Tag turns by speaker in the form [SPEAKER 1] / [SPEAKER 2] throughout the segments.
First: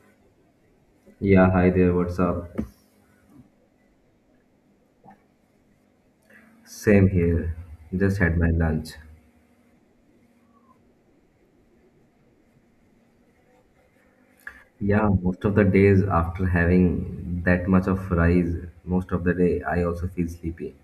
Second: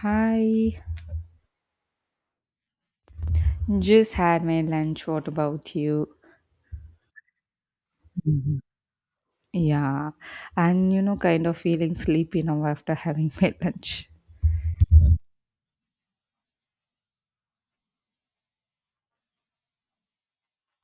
[SPEAKER 1] Hi,
[SPEAKER 2] Yeah, hi there, what's up?
[SPEAKER 1] just had my lunch. What about you?
[SPEAKER 2] Same here. Just had my lunch.
[SPEAKER 1] Yeah, and you know, kind of feeling sleepy now after having my lunch.
[SPEAKER 2] Yeah, most of the days after having that much of rice, most of the day I also feel sleepy.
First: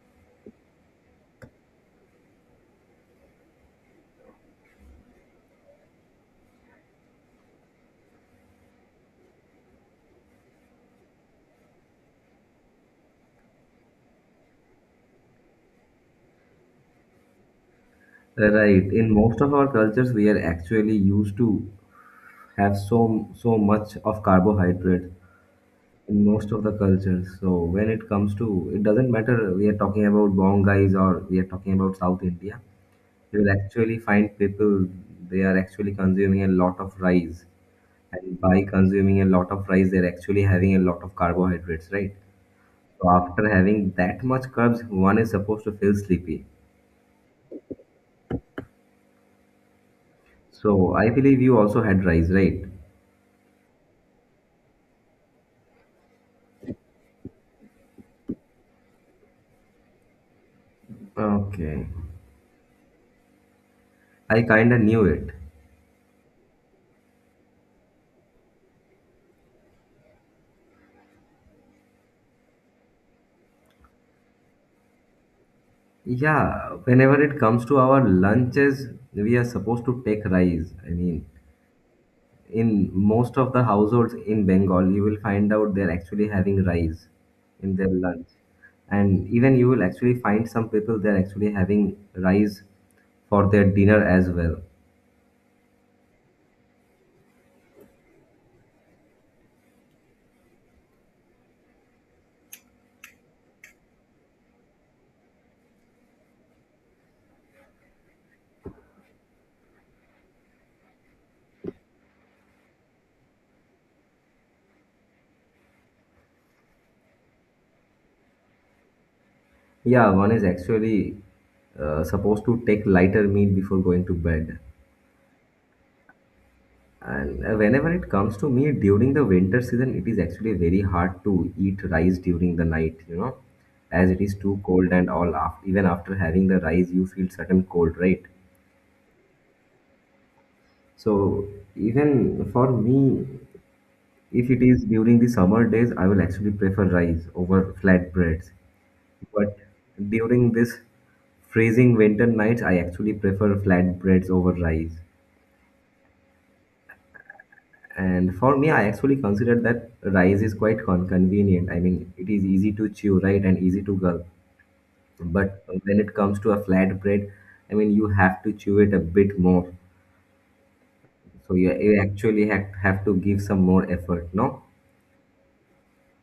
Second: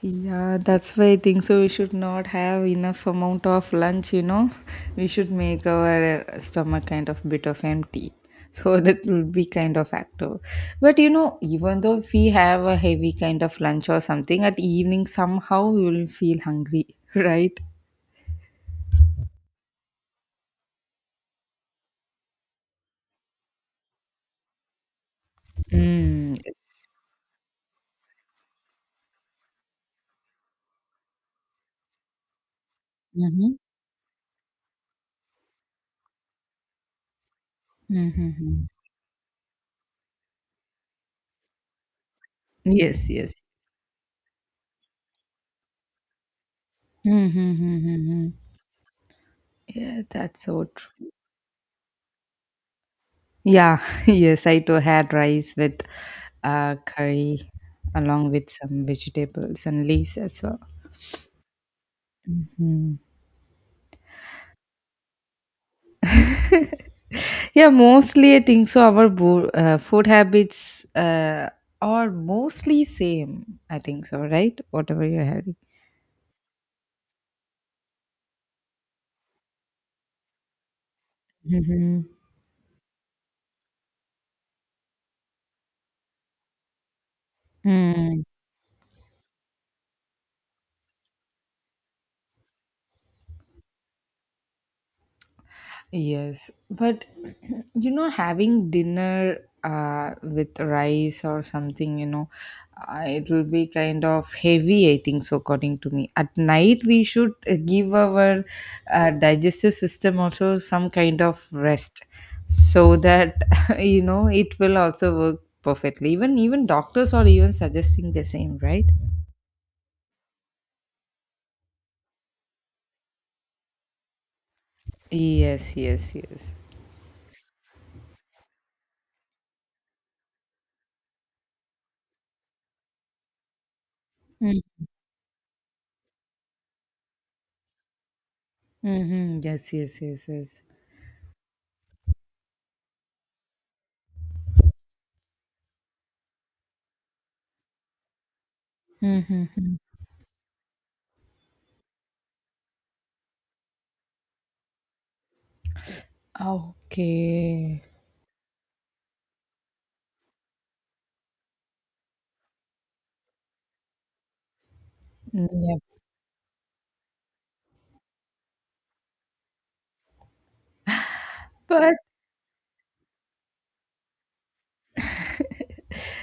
[SPEAKER 1] Yeah, that's why I think so. We should not have enough amount of lunch, you know. We should make our stomach kind of bit of empty. So that will be kind of active. But you know, even though if we have a heavy kind of lunch or something, at evening somehow we will feel hungry, right?
[SPEAKER 2] Right. In most of our cultures, we are actually used to have so much of carbohydrate in
[SPEAKER 1] Mm.
[SPEAKER 2] most of the cultures. So when it comes to, it doesn't matter we are talking about Bongais or we are talking about South India. You will actually find people they are actually consuming a lot of rice. And by
[SPEAKER 1] Mm-hmm.
[SPEAKER 2] consuming a lot of rice, they're actually having a lot of carbohydrates, right?
[SPEAKER 1] Yes,
[SPEAKER 2] So
[SPEAKER 1] yes.
[SPEAKER 2] after having that much carbs, one is supposed to feel sleepy.
[SPEAKER 1] Hmm, hmm, hmm, hmm, hmm. Yeah, that's so
[SPEAKER 2] So I
[SPEAKER 1] true.
[SPEAKER 2] believe you also had rice, right?
[SPEAKER 1] Yeah, yes, I too had rice with curry along with some vegetables and leaves as well.
[SPEAKER 2] Okay.
[SPEAKER 1] Hmm.
[SPEAKER 2] I kind of knew it.
[SPEAKER 1] Yeah, mostly I think so. Our food habits are mostly same. I think so, right? Whatever you're having.
[SPEAKER 2] Yeah, whenever it comes to our lunches, we are supposed to take rice. I mean, in most of the households in Bengal, you will find out they're actually having rice in their
[SPEAKER 1] Mhm.
[SPEAKER 2] lunch. And even you will actually find some people they're actually having rice for their dinner as well.
[SPEAKER 1] Yes, but you know, having dinner with rice or something, you know, it will be kind of heavy, I think so, according to me. At night, we should give our digestive system also some kind of rest so that, you know, it will also work perfectly. Even doctors are even suggesting the same, right?
[SPEAKER 2] Yeah, one is actually supposed to take lighter meal before going to bed.
[SPEAKER 1] Yes, yes, yes.
[SPEAKER 2] And whenever it comes to me during the winter season, it is actually very hard to eat rice during the night, you know, as it is too cold and all. After, even after having the rice, you feel certain cold, right?
[SPEAKER 1] Mm-hmm. Yes, yes, yes, yes.
[SPEAKER 2] So even for me, if it is during the summer days, I will actually prefer rice over flatbreads. But
[SPEAKER 1] Mm-hmm.
[SPEAKER 2] during this freezing winter nights, I actually prefer flatbreads over rice.
[SPEAKER 1] Okay.
[SPEAKER 2] And for me, I actually consider that rice is quite convenient. I mean, it is easy to chew, right, and easy to gulp.
[SPEAKER 1] Mm.
[SPEAKER 2] But
[SPEAKER 1] Yeah,
[SPEAKER 2] when it comes to a flatbread, I mean, you have to chew it a bit more. So you,
[SPEAKER 1] but
[SPEAKER 2] you actually have to give some more effort, no?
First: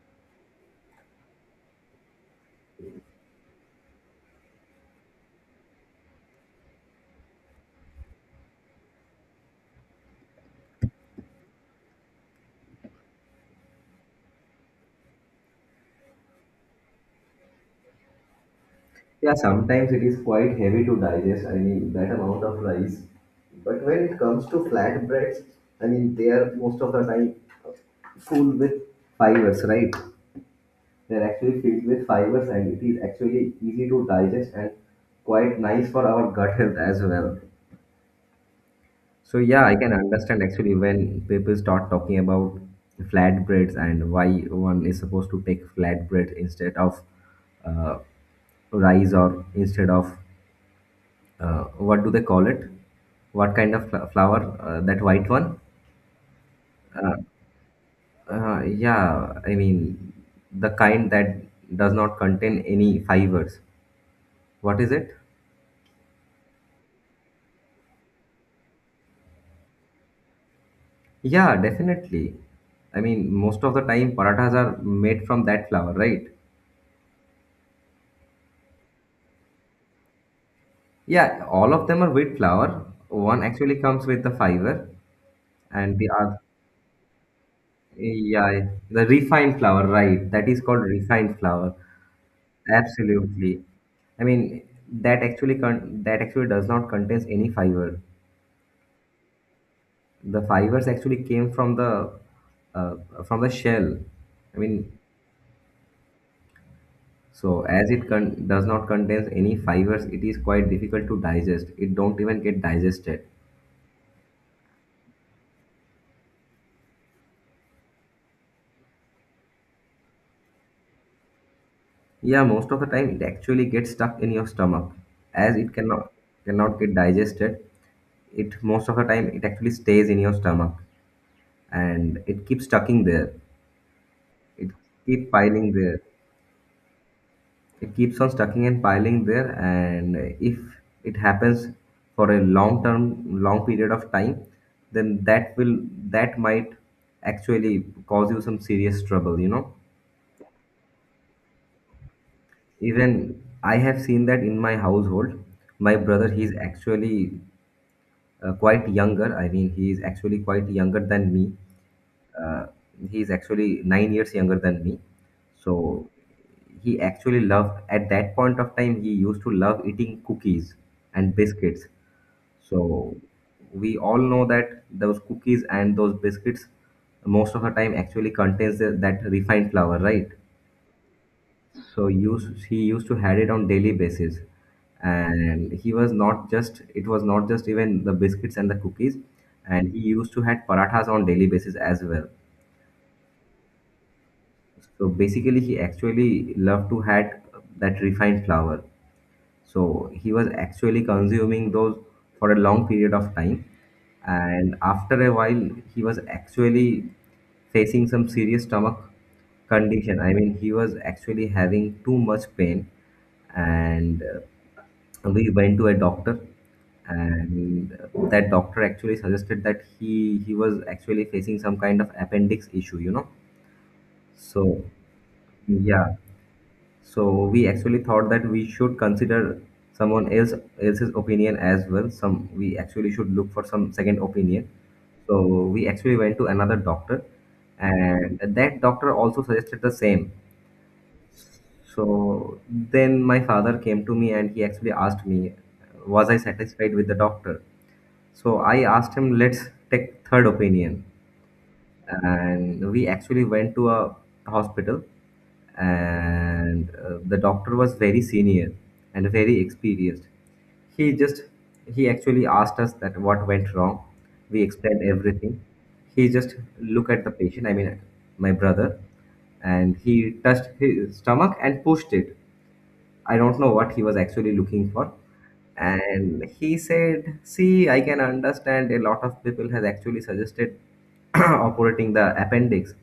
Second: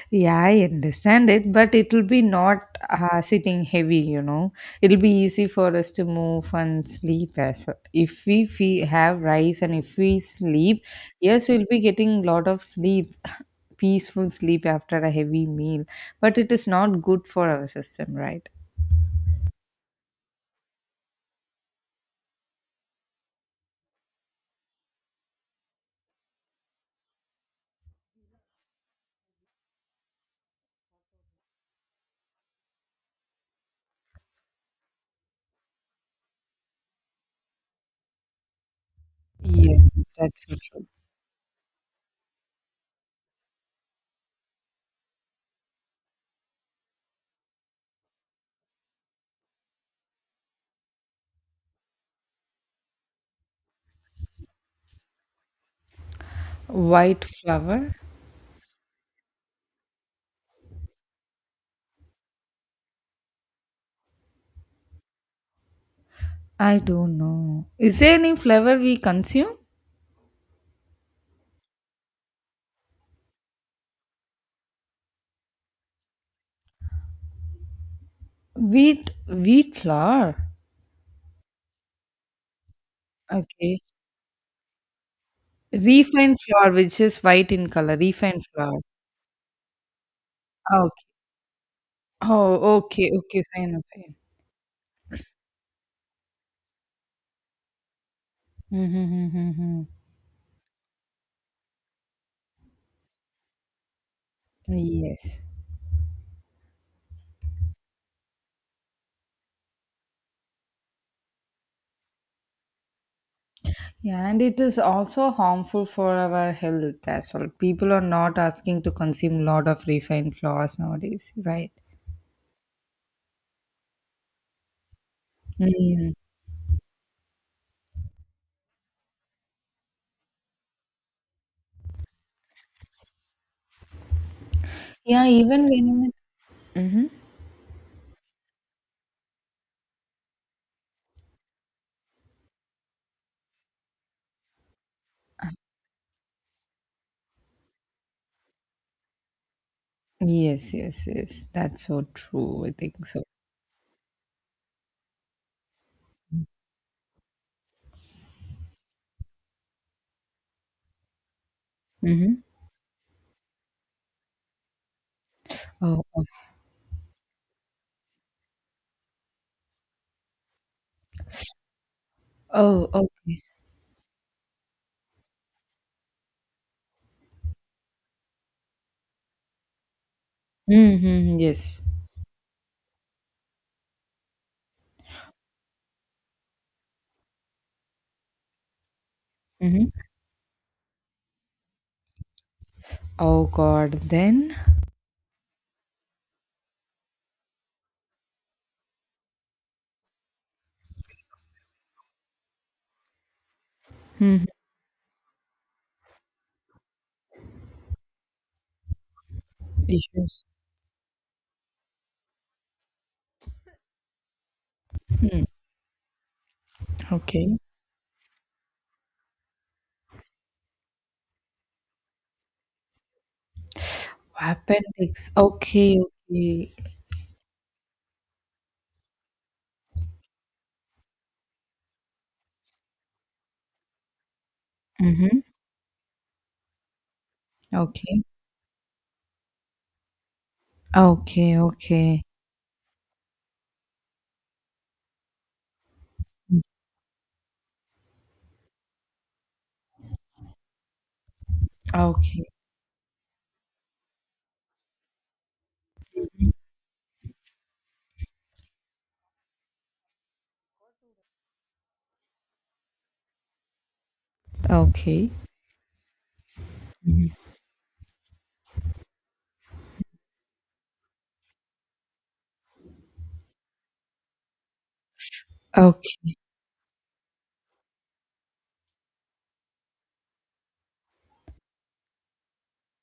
[SPEAKER 1] yeah, I understand it, but it will be not sitting heavy, you know. It'll be easy for us to move and sleep as well. If we fe have rice and if we sleep, yes, we'll be getting lot of sleep, peaceful sleep after a heavy meal, but it is not good for our system, right?
[SPEAKER 2] Yeah, sometimes it is quite heavy to digest. I mean, that amount of rice. But when it comes to flatbreads, I mean, they are most of the time full with fibers, right? They're actually filled with fibers, and it is actually easy to digest and quite nice for our gut health as well. So yeah, I
[SPEAKER 1] Yes,
[SPEAKER 2] can understand
[SPEAKER 1] that's so
[SPEAKER 2] actually
[SPEAKER 1] true.
[SPEAKER 2] when people start talking about flatbreads and why one is supposed to take flatbread instead of uh, rice or instead of what do they call it? What kind of flower? That white one?
[SPEAKER 1] White flour?
[SPEAKER 2] Yeah, I mean, the kind that does not contain any fibers. What is it?
[SPEAKER 1] I don't know. Is there any flour we consume?
[SPEAKER 2] Yeah, definitely. I mean, most of the time parathas are made from that flour, right?
[SPEAKER 1] Wheat flour.
[SPEAKER 2] Yeah, all of them are wheat flour. One actually
[SPEAKER 1] Okay.
[SPEAKER 2] comes with the fiber, and the other,
[SPEAKER 1] Refined flour, which is white in color. Refined
[SPEAKER 2] yeah,
[SPEAKER 1] flour.
[SPEAKER 2] the refined flour, right? That is called
[SPEAKER 1] Ah, okay.
[SPEAKER 2] refined flour.
[SPEAKER 1] Oh, okay, okay,
[SPEAKER 2] Absolutely.
[SPEAKER 1] fine, fine.
[SPEAKER 2] I mean, that actually that actually does not contains any fiber.
[SPEAKER 1] Mm-hmm, mm-hmm, mm-hmm.
[SPEAKER 2] The fibers actually came uh, from the shell. I mean,
[SPEAKER 1] Yes.
[SPEAKER 2] so as it does not contains any fibers, it is quite difficult to digest. It don't even get digested.
[SPEAKER 1] Yeah, and it is also harmful for our health as well. People are not asking to consume lot of refined flours nowadays, right?
[SPEAKER 2] Yeah, most of the time it actually gets stuck in your stomach as it cannot
[SPEAKER 1] Mm.
[SPEAKER 2] cannot get digested. It most of the time it actually stays in your stomach and it keeps stucking there. It
[SPEAKER 1] Yeah,
[SPEAKER 2] keep
[SPEAKER 1] even
[SPEAKER 2] piling there.
[SPEAKER 1] when. Mm-hmm.
[SPEAKER 2] It keeps on stacking and piling there. And if it happens for a long period of time, then that might actually cause you some serious trouble.
[SPEAKER 1] Yes, yes, yes. That's so true. I think
[SPEAKER 2] Even
[SPEAKER 1] so.
[SPEAKER 2] I have seen that in my household. My brother, he's actually quite younger. I mean, he is actually quite younger than me.
[SPEAKER 1] Mm-hmm.
[SPEAKER 2] Uh, he's actually 9 years younger than me.
[SPEAKER 1] Oh,
[SPEAKER 2] So he actually loved, at that point of time, he used to love eating cookies and biscuits.
[SPEAKER 1] oh,
[SPEAKER 2] So
[SPEAKER 1] okay.
[SPEAKER 2] we all know that those cookies and those biscuits most of the time actually contains the, that refined flour, right?
[SPEAKER 1] Mm-hmm. Yes.
[SPEAKER 2] So use he used to had it on daily basis. And he was not just it was not just even the biscuits and the cookies,
[SPEAKER 1] Mm-hmm.
[SPEAKER 2] and he used to had parathas on daily basis as well.
[SPEAKER 1] Oh God. Then.
[SPEAKER 2] So basically, he actually loved to had that refined flour. So he was actually consuming those for a long period of time.
[SPEAKER 1] Mm-hmm.
[SPEAKER 2] And after a while, he was actually facing some serious stomach condition. I
[SPEAKER 1] Issues.
[SPEAKER 2] mean, he was actually having too much pain. And
[SPEAKER 1] Hmm.
[SPEAKER 2] we went to a doctor,
[SPEAKER 1] Okay.
[SPEAKER 2] and that doctor actually suggested that he was actually facing some kind of appendix issue, you know. So,
[SPEAKER 1] Appendix. Okay,
[SPEAKER 2] yeah.
[SPEAKER 1] okay.
[SPEAKER 2] So we actually thought that we should consider someone else else's opinion as well. Some We actually should look for some second opinion.
[SPEAKER 1] Mm-hmm.
[SPEAKER 2] So we actually went to another doctor,
[SPEAKER 1] Okay.
[SPEAKER 2] and that doctor also suggested the same.
[SPEAKER 1] Okay, okay.
[SPEAKER 2] So then my father came to me and he actually asked me, was I
[SPEAKER 1] Mm.
[SPEAKER 2] satisfied with the doctor? So I asked him, let's take third opinion,
[SPEAKER 1] Okay.
[SPEAKER 2] and we actually went to a hospital. And the doctor was very senior and very experienced. he just he actually asked us that what went wrong. We explained
[SPEAKER 1] Okay.
[SPEAKER 2] everything. He just looked at the patient, I mean, my brother, and he touched his stomach and pushed it. I don't know what he was actually looking for.
[SPEAKER 1] Okay.
[SPEAKER 2] And he said, "See, I can understand a lot of people has actually suggested operating the appendix,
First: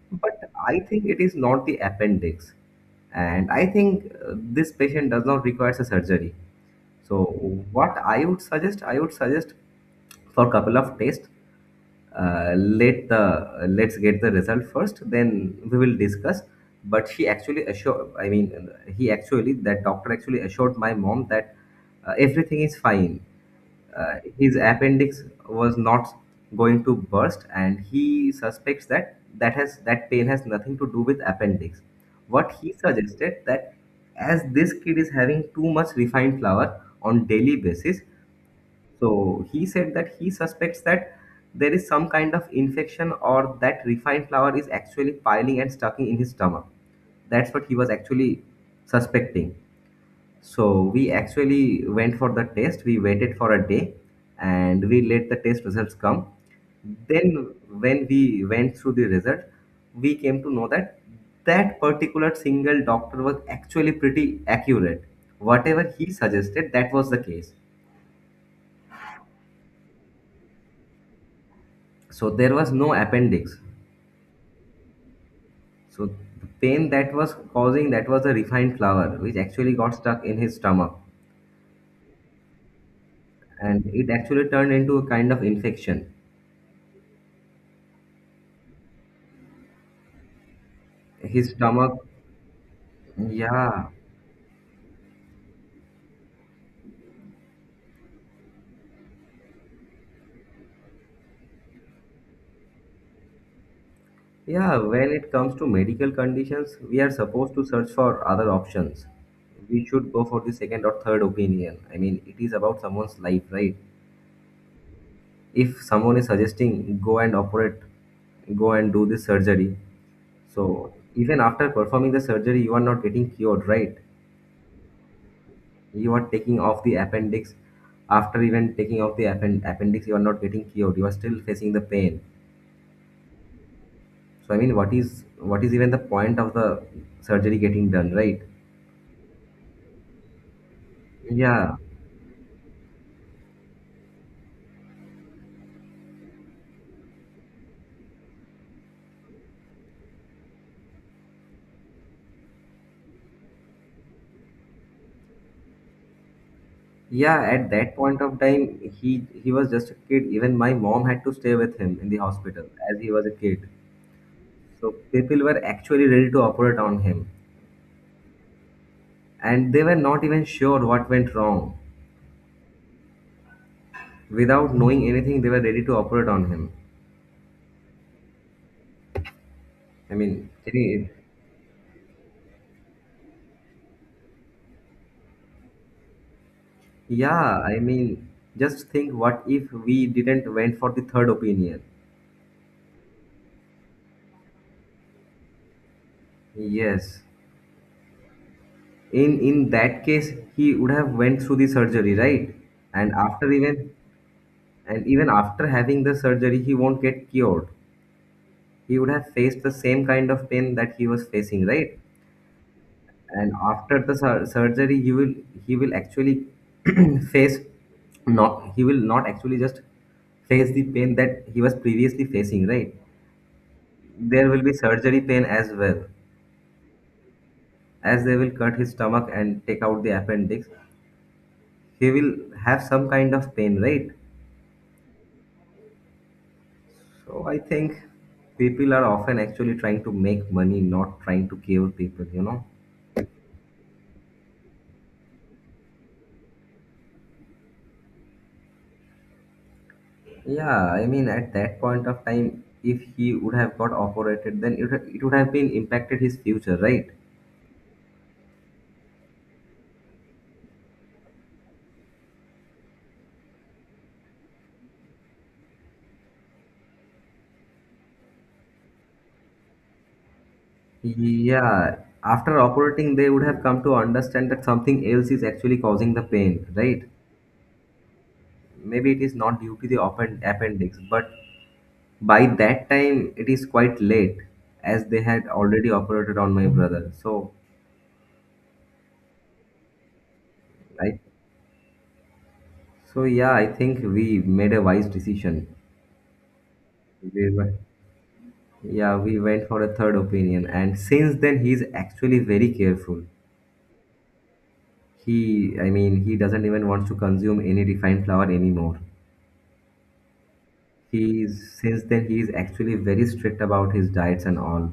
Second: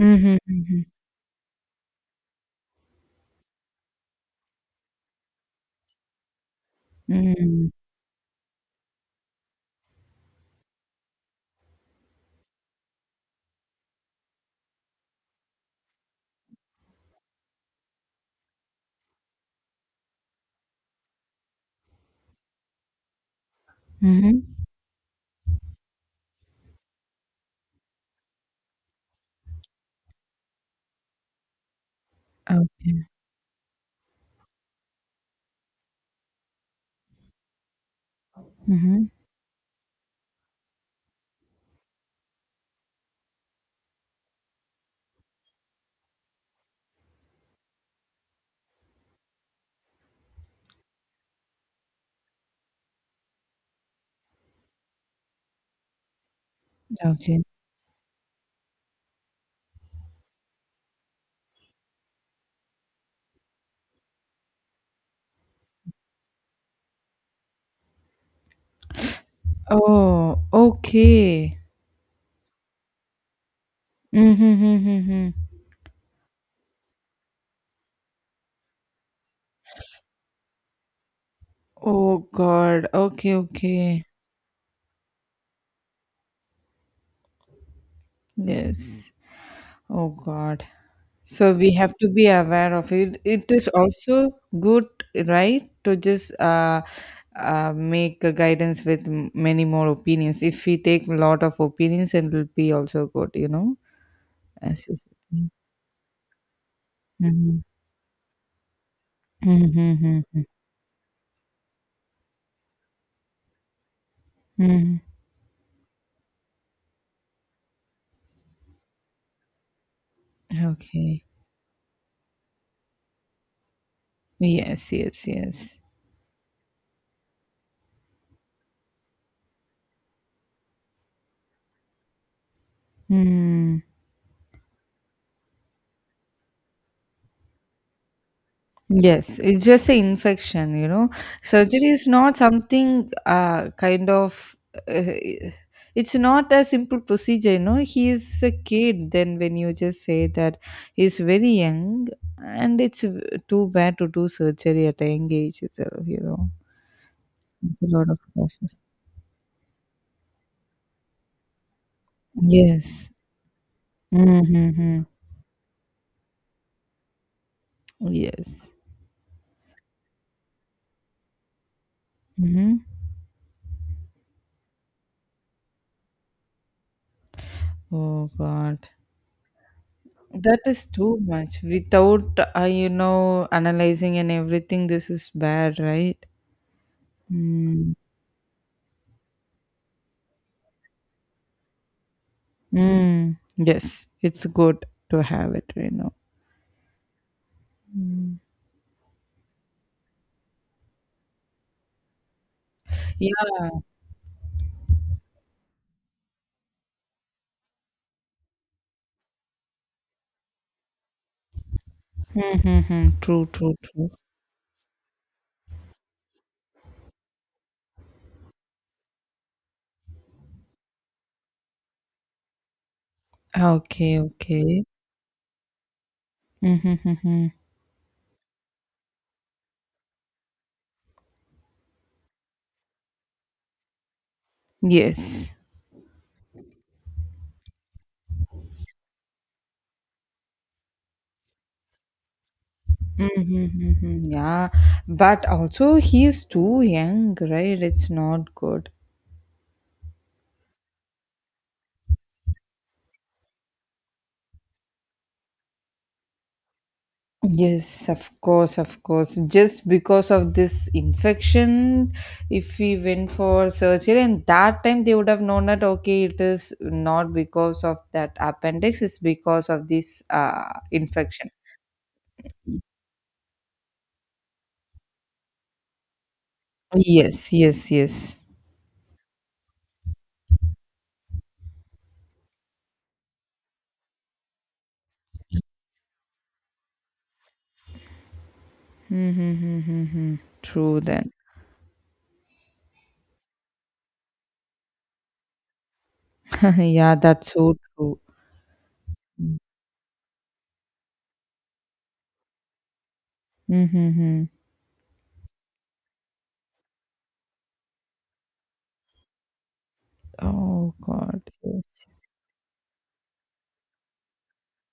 [SPEAKER 1] Mm-hmm,
[SPEAKER 2] but
[SPEAKER 1] mm-hmm,
[SPEAKER 2] I think it is not the appendix. And I think this patient does not require a surgery. So,
[SPEAKER 1] mm-hmm,
[SPEAKER 2] what I would suggest for couple of tests. Let's get the result first, then we will discuss." But she actually assured I mean he actually, that doctor actually assured my mom that everything is fine. Uh,
[SPEAKER 1] mm-hmm.
[SPEAKER 2] his appendix was not going to burst, and he suspects that that has that pain has nothing to do with appendix. What he
[SPEAKER 1] Okay.
[SPEAKER 2] suggested that as this kid is having too much refined flour on daily basis,
[SPEAKER 1] Mm-hmm.
[SPEAKER 2] so he said that he suspects that there is some kind of infection, or that refined flour is actually piling and stucking in his stomach. That's what he was actually suspecting. So we actually went for the test. We waited for a day and we let the test results come.
[SPEAKER 1] Okay.
[SPEAKER 2] Then when we went through the result, we came to know that that particular single doctor was actually pretty accurate. Whatever he suggested, that was the case.
[SPEAKER 1] Oh, okay.
[SPEAKER 2] So there was no appendix.
[SPEAKER 1] Mm-hmm, mm-hmm, mm-hmm.
[SPEAKER 2] So the pain that was causing, that was a refined flour which actually got stuck in his stomach
[SPEAKER 1] Oh God. Okay,
[SPEAKER 2] and
[SPEAKER 1] okay.
[SPEAKER 2] it actually turned into a kind of infection,
[SPEAKER 1] Mm. Yes. Oh God.
[SPEAKER 2] his
[SPEAKER 1] So we have
[SPEAKER 2] stomach.
[SPEAKER 1] to be aware of it. It is
[SPEAKER 2] Yeah,
[SPEAKER 1] also good, right, to just make a guidance with many more opinions. If we take a lot of opinions, it will be also good, you know.
[SPEAKER 2] yeah,
[SPEAKER 1] As you
[SPEAKER 2] when it
[SPEAKER 1] said.
[SPEAKER 2] comes to medical conditions, we are supposed
[SPEAKER 1] Mhm.
[SPEAKER 2] to search for other options.
[SPEAKER 1] Mhm,
[SPEAKER 2] We should
[SPEAKER 1] mhm,
[SPEAKER 2] go for
[SPEAKER 1] mhm,
[SPEAKER 2] the second or third opinion. I mean, it is about someone's life, right?
[SPEAKER 1] mhm.
[SPEAKER 2] If someone is suggesting go and operate, go and do this surgery. So
[SPEAKER 1] Okay.
[SPEAKER 2] even after performing the surgery, you are not getting cured, right?
[SPEAKER 1] Yes, yes, yes.
[SPEAKER 2] You are taking off the appendix. After even taking off the appendix, you are not getting cured. You are still facing the pain.
[SPEAKER 1] Hmm.
[SPEAKER 2] So I mean, what is even the point of the surgery getting done, right?
[SPEAKER 1] Yes, it's just an infection, you know.
[SPEAKER 2] Yeah,
[SPEAKER 1] Surgery is not something kind of. It's not a simple procedure, you know. He is a kid. Then when you just say that he's very young, and too bad to do surgery at a young age itself, you know.
[SPEAKER 2] yeah. At
[SPEAKER 1] It's a
[SPEAKER 2] that
[SPEAKER 1] lot of
[SPEAKER 2] point of time,
[SPEAKER 1] process.
[SPEAKER 2] he was just a kid. Even my mom had to stay with him in the hospital as
[SPEAKER 1] Yes.
[SPEAKER 2] he was a kid.
[SPEAKER 1] Mm-hmm,
[SPEAKER 2] So
[SPEAKER 1] mm-hmm.
[SPEAKER 2] people were actually ready to operate on him,
[SPEAKER 1] Yes.
[SPEAKER 2] and they were not even sure what went wrong.
[SPEAKER 1] Mm-hmm.
[SPEAKER 2] Without knowing anything, they were ready to operate on him.
[SPEAKER 1] Oh God.
[SPEAKER 2] I mean,
[SPEAKER 1] That is
[SPEAKER 2] it-
[SPEAKER 1] too much. Without, you know, analyzing and everything, this is bad, right?
[SPEAKER 2] yeah, I
[SPEAKER 1] Mm.
[SPEAKER 2] mean, just think what if we didn't went for the third opinion?
[SPEAKER 1] Mm. Yes, it's good to have it, you know.
[SPEAKER 2] Yes.
[SPEAKER 1] Mm.
[SPEAKER 2] In that case, he would have went through the surgery, right? And
[SPEAKER 1] Yeah.
[SPEAKER 2] after even and even after having the surgery, he won't get cured. He would have faced the same kind of pain that he was facing, right?
[SPEAKER 1] Mm-hmm. True,
[SPEAKER 2] And
[SPEAKER 1] true,
[SPEAKER 2] after
[SPEAKER 1] true.
[SPEAKER 2] the surgery, he will actually face, not he will not actually just face the pain that he was previously facing, right?
[SPEAKER 1] Okay,
[SPEAKER 2] There will be
[SPEAKER 1] okay.
[SPEAKER 2] surgery pain as well,
[SPEAKER 1] Mm-hmm.
[SPEAKER 2] as they will cut his stomach and take out the appendix. He will have some kind of pain, right?
[SPEAKER 1] Yes.
[SPEAKER 2] So I think people are often actually trying to make money, not trying to cure people, you know.
[SPEAKER 1] Mm-hmm. Yeah. But also, he is too young, right? It's not good.
[SPEAKER 2] Yeah, I mean, at that point of time, if he would have got operated, then it would have been impacted his future, right?
[SPEAKER 1] Yes, of course, of course. Just because of this infection, if we went for surgery, and that time they would have known that okay, it is not because of that appendix, it's because of this infection.
[SPEAKER 2] Yeah, after operating, they would have come to understand that something else is actually causing the pain, right?
[SPEAKER 1] Yes, yes, yes.
[SPEAKER 2] Maybe it is not due to the open appendix, but by that time, it is quite late as they had already operated on my brother. So,
[SPEAKER 1] Mm-hmm. True
[SPEAKER 2] I,
[SPEAKER 1] then.
[SPEAKER 2] so yeah, I think we made a wise decision.
[SPEAKER 1] yeah,
[SPEAKER 2] We
[SPEAKER 1] that's so
[SPEAKER 2] were-
[SPEAKER 1] true.
[SPEAKER 2] Yeah, we went for a third opinion, and since then he's actually very careful.
[SPEAKER 1] Mm-hmm.
[SPEAKER 2] He, I mean, he doesn't even want to consume any refined flour anymore.
[SPEAKER 1] Oh God.
[SPEAKER 2] He's since
[SPEAKER 1] Yes.
[SPEAKER 2] then he's actually very strict about his diets and all.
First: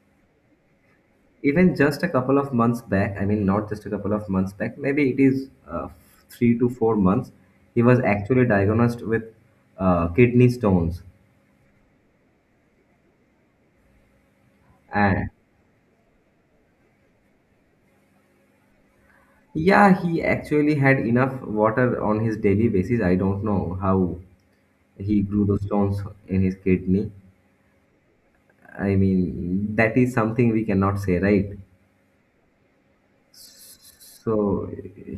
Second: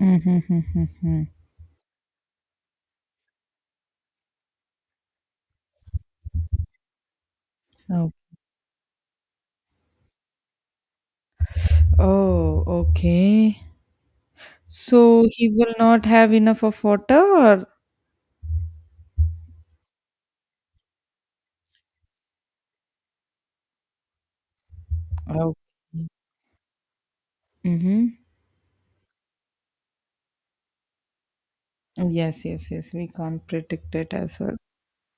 [SPEAKER 1] Mm-hmm.
[SPEAKER 2] Even just a couple of months back, I mean, not just a couple of months back, maybe it is 3 to 4 months, he was
[SPEAKER 1] Oh.
[SPEAKER 2] actually diagnosed with kidney stones.
[SPEAKER 1] Oh, okay. So
[SPEAKER 2] And
[SPEAKER 1] he will not have enough of water, or
[SPEAKER 2] yeah, he actually had enough water on his daily basis. I don't know how he grew
[SPEAKER 1] okay.
[SPEAKER 2] those stones in his kidney.
[SPEAKER 1] Mm-hmm.
[SPEAKER 2] I mean, that is something we cannot say, right?
[SPEAKER 1] Oh, yes, yes, yes. We can't predict it as well.
[SPEAKER 2] So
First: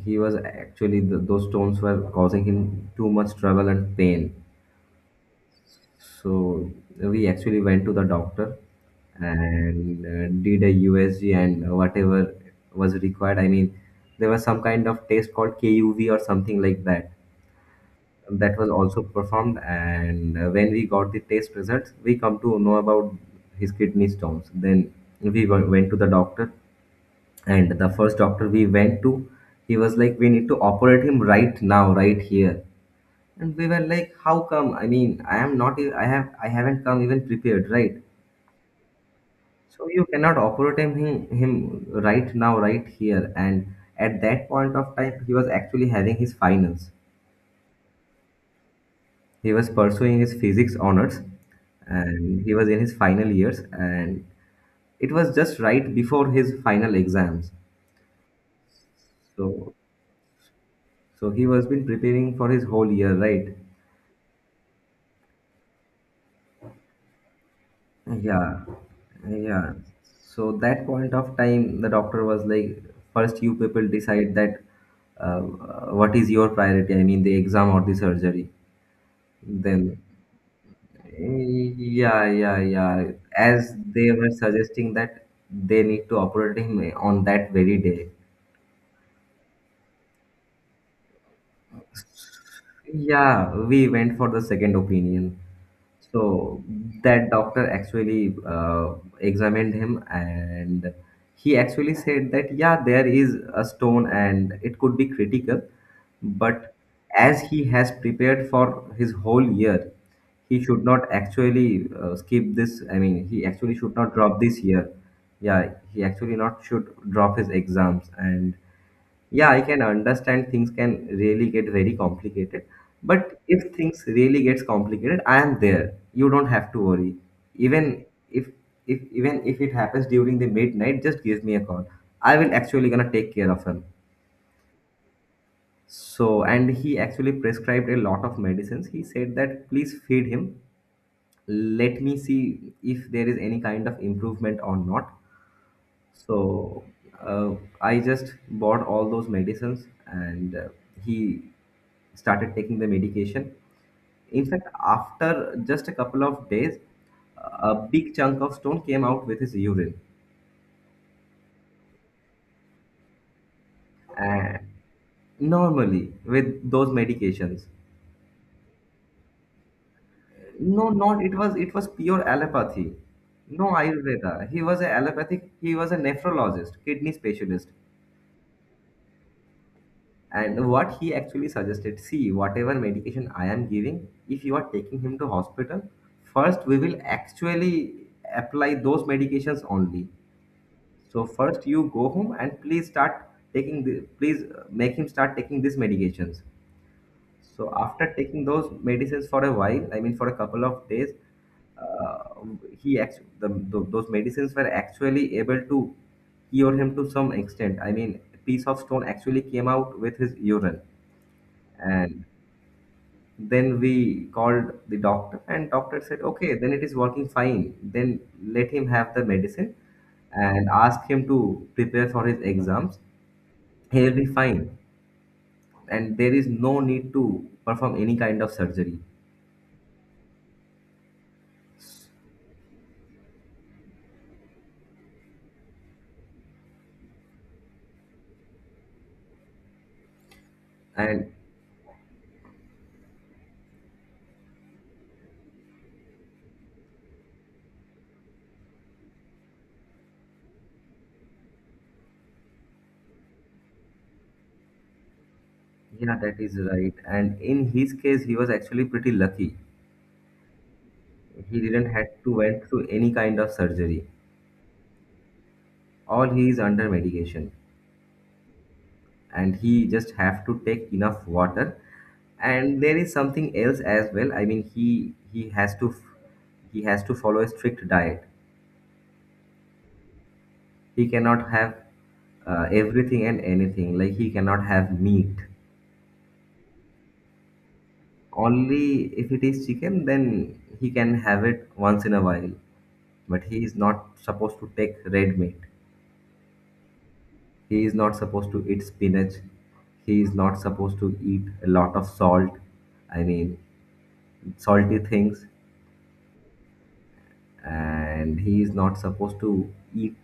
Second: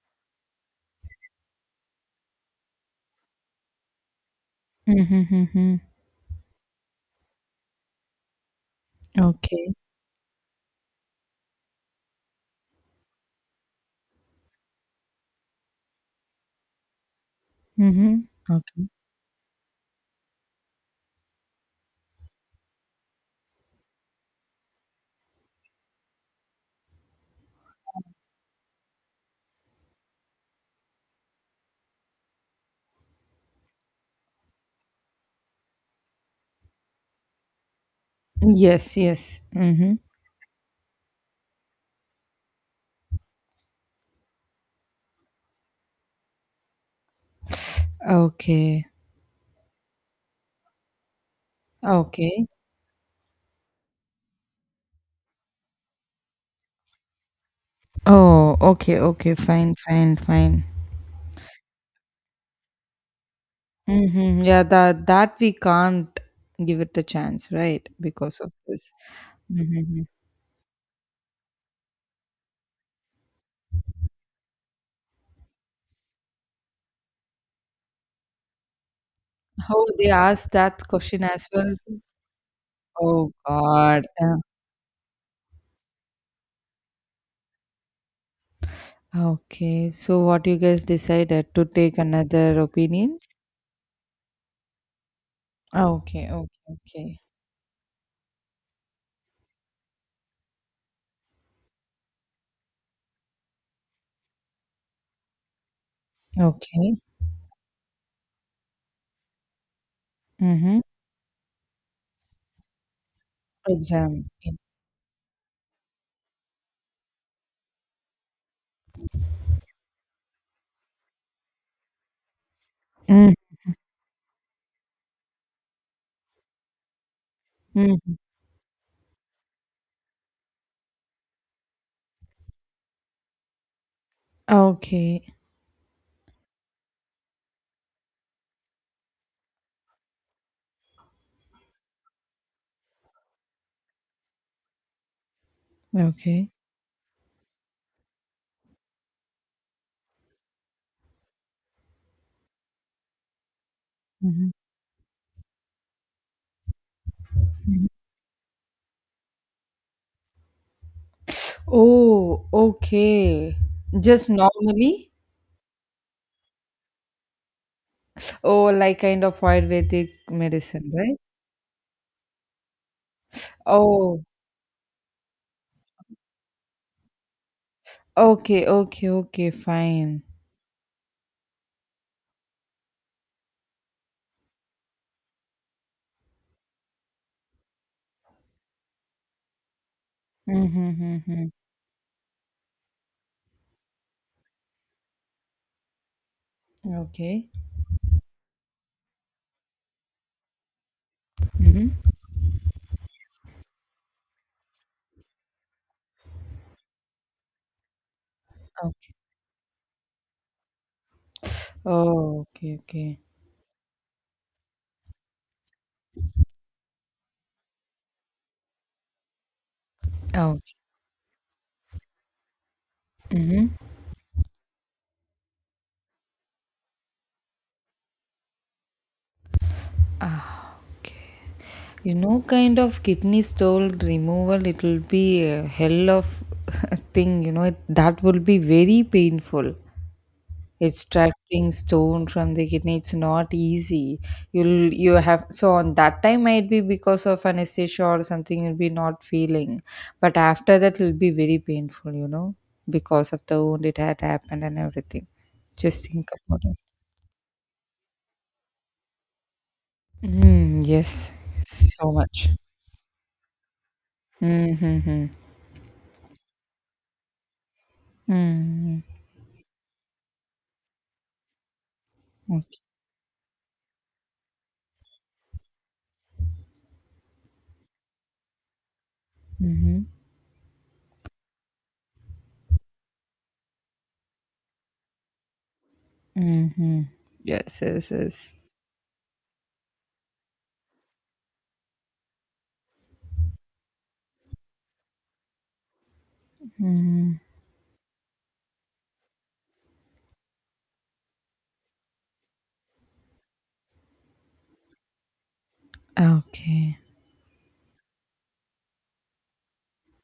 [SPEAKER 2] he was actually those stones were causing him too much trouble and pain.
[SPEAKER 1] Mm-hmm, mm-hmm.
[SPEAKER 2] So we actually went to the doctor
[SPEAKER 1] Okay.
[SPEAKER 2] and did a USG and whatever was required. I mean, there was some kind of test called KUV or something like that.
[SPEAKER 1] Mm-hmm.
[SPEAKER 2] That was
[SPEAKER 1] Okay.
[SPEAKER 2] also performed and when we got the test results we come to know about his kidney stones, then went to the doctor, and the first doctor we went to, he was like, we need to operate him right now, right here. And we were like, how come? I mean, I am not e- I have, I haven't come even prepared, right?
[SPEAKER 1] Yes, yes.
[SPEAKER 2] So
[SPEAKER 1] Mm-hmm.
[SPEAKER 2] you cannot operate him, him right now, right here. And at that point of time he was actually having his finals.
[SPEAKER 1] Okay.
[SPEAKER 2] He was pursuing his physics honors, and
[SPEAKER 1] Okay.
[SPEAKER 2] he was in his final years, and it was just right before his final exams.
[SPEAKER 1] Oh, okay, okay. Fine,
[SPEAKER 2] So
[SPEAKER 1] fine, fine.
[SPEAKER 2] so he was been preparing for his whole year, right?
[SPEAKER 1] Mm-hmm. Yeah, that that we can't give it a chance, right? Because of
[SPEAKER 2] Yeah.
[SPEAKER 1] this.
[SPEAKER 2] Yeah.
[SPEAKER 1] Mm-hmm.
[SPEAKER 2] So that point of time, the doctor was like, first you people decide that what is your priority, I mean the exam or the surgery.
[SPEAKER 1] How
[SPEAKER 2] Then
[SPEAKER 1] they asked that question as well.
[SPEAKER 2] yeah, yeah, yeah.
[SPEAKER 1] Oh
[SPEAKER 2] As
[SPEAKER 1] God.
[SPEAKER 2] they were suggesting that they need to operate him on that very day.
[SPEAKER 1] Okay. So what you guys decided to take another opinion?
[SPEAKER 2] Yeah, we went for the second opinion.
[SPEAKER 1] Ah, okay,
[SPEAKER 2] So
[SPEAKER 1] okay, okay.
[SPEAKER 2] that doctor actually examined him, and he actually said that, yeah, there is a stone and it could be critical, but
[SPEAKER 1] Okay.
[SPEAKER 2] as he has prepared for his whole year, he
[SPEAKER 1] Mm-hmm.
[SPEAKER 2] should not actually skip this. I mean, he actually should not
[SPEAKER 1] Exam.
[SPEAKER 2] drop this year. Yeah, he actually not should drop his exams, and yeah, I can understand things can really get very complicated. But if things really gets complicated, I am there. You don't have to worry. Even
[SPEAKER 1] Mm-hmm.
[SPEAKER 2] if even if it happens during the midnight, just give me a call. I will actually gonna take care of him.
[SPEAKER 1] Okay.
[SPEAKER 2] So and he actually prescribed a lot of medicines. He said that please feed him. Let me see if there is any kind of improvement or not.
[SPEAKER 1] Okay.
[SPEAKER 2] So uh, I just bought all those medicines, and he started taking the medication. In
[SPEAKER 1] Mm-hmm.
[SPEAKER 2] fact, after just a couple of days, a big chunk of stone came out with his urine.
[SPEAKER 1] Oh, okay. Just
[SPEAKER 2] And
[SPEAKER 1] normally?
[SPEAKER 2] normally with those medications,
[SPEAKER 1] Oh, like kind of Ayurvedic medicine,
[SPEAKER 2] no,
[SPEAKER 1] right?
[SPEAKER 2] not it was it was pure allopathy. No
[SPEAKER 1] Oh,
[SPEAKER 2] Ayurveda. He was an allopathic. He was a nephrologist, kidney specialist.
[SPEAKER 1] okay, okay, okay, fine.
[SPEAKER 2] And what he actually suggested, see, whatever medication I am giving, if you are taking him to hospital, first we will actually apply those medications only.
[SPEAKER 1] Mm-hmm,
[SPEAKER 2] So
[SPEAKER 1] mm-hmm.
[SPEAKER 2] first you go home and please please make him start taking these medications.
[SPEAKER 1] Okay.
[SPEAKER 2] So after taking those medicines for a while, I mean for a couple of days,
[SPEAKER 1] Mm-hmm.
[SPEAKER 2] uh, he actually those medicines were actually able to cure him to some extent. I mean, a piece of stone
[SPEAKER 1] Okay.
[SPEAKER 2] actually came out with his urine, and
[SPEAKER 1] Oh, okay, okay.
[SPEAKER 2] then we called the doctor, and doctor said, okay, then it is working fine, then let him have the medicine
[SPEAKER 1] Okay.
[SPEAKER 2] and ask him to prepare for his exams.
[SPEAKER 1] Mm-hmm.
[SPEAKER 2] He will be fine and there is no need to perform any kind of surgery.
[SPEAKER 1] You know, kind of kidney stone removal, it will be a hell of a thing. You know, it, that will be very painful.
[SPEAKER 2] And
[SPEAKER 1] Extracting stone from the kidney, it's not easy. You'll you have so on that time might be because of anesthesia or something. You'll be not feeling, but after that, it'll be very painful. You know, because of the wound it had happened and everything. Just
[SPEAKER 2] yeah,
[SPEAKER 1] think
[SPEAKER 2] that is
[SPEAKER 1] about it.
[SPEAKER 2] right, and in his case he was actually pretty lucky.
[SPEAKER 1] Mm, yes,
[SPEAKER 2] He didn't
[SPEAKER 1] so
[SPEAKER 2] had to
[SPEAKER 1] much.
[SPEAKER 2] went through any kind of surgery.
[SPEAKER 1] Mm-hmm.
[SPEAKER 2] All he is under medication,
[SPEAKER 1] Mm-hmm.
[SPEAKER 2] and he just have to take enough water, and there is something else as well. I mean, he has to follow a strict diet.
[SPEAKER 1] Mhm.
[SPEAKER 2] He cannot have everything and anything. Like he cannot have meat,
[SPEAKER 1] Mhm. Yes, yes, yes.
[SPEAKER 2] only if it is chicken then he can have it once in a while, but he is not supposed to take red meat.
[SPEAKER 1] Mhm.
[SPEAKER 2] He is not supposed to eat spinach. He is not supposed to eat a lot of salt, I mean salty things,
[SPEAKER 1] Okay.
[SPEAKER 2] and he is not supposed to eat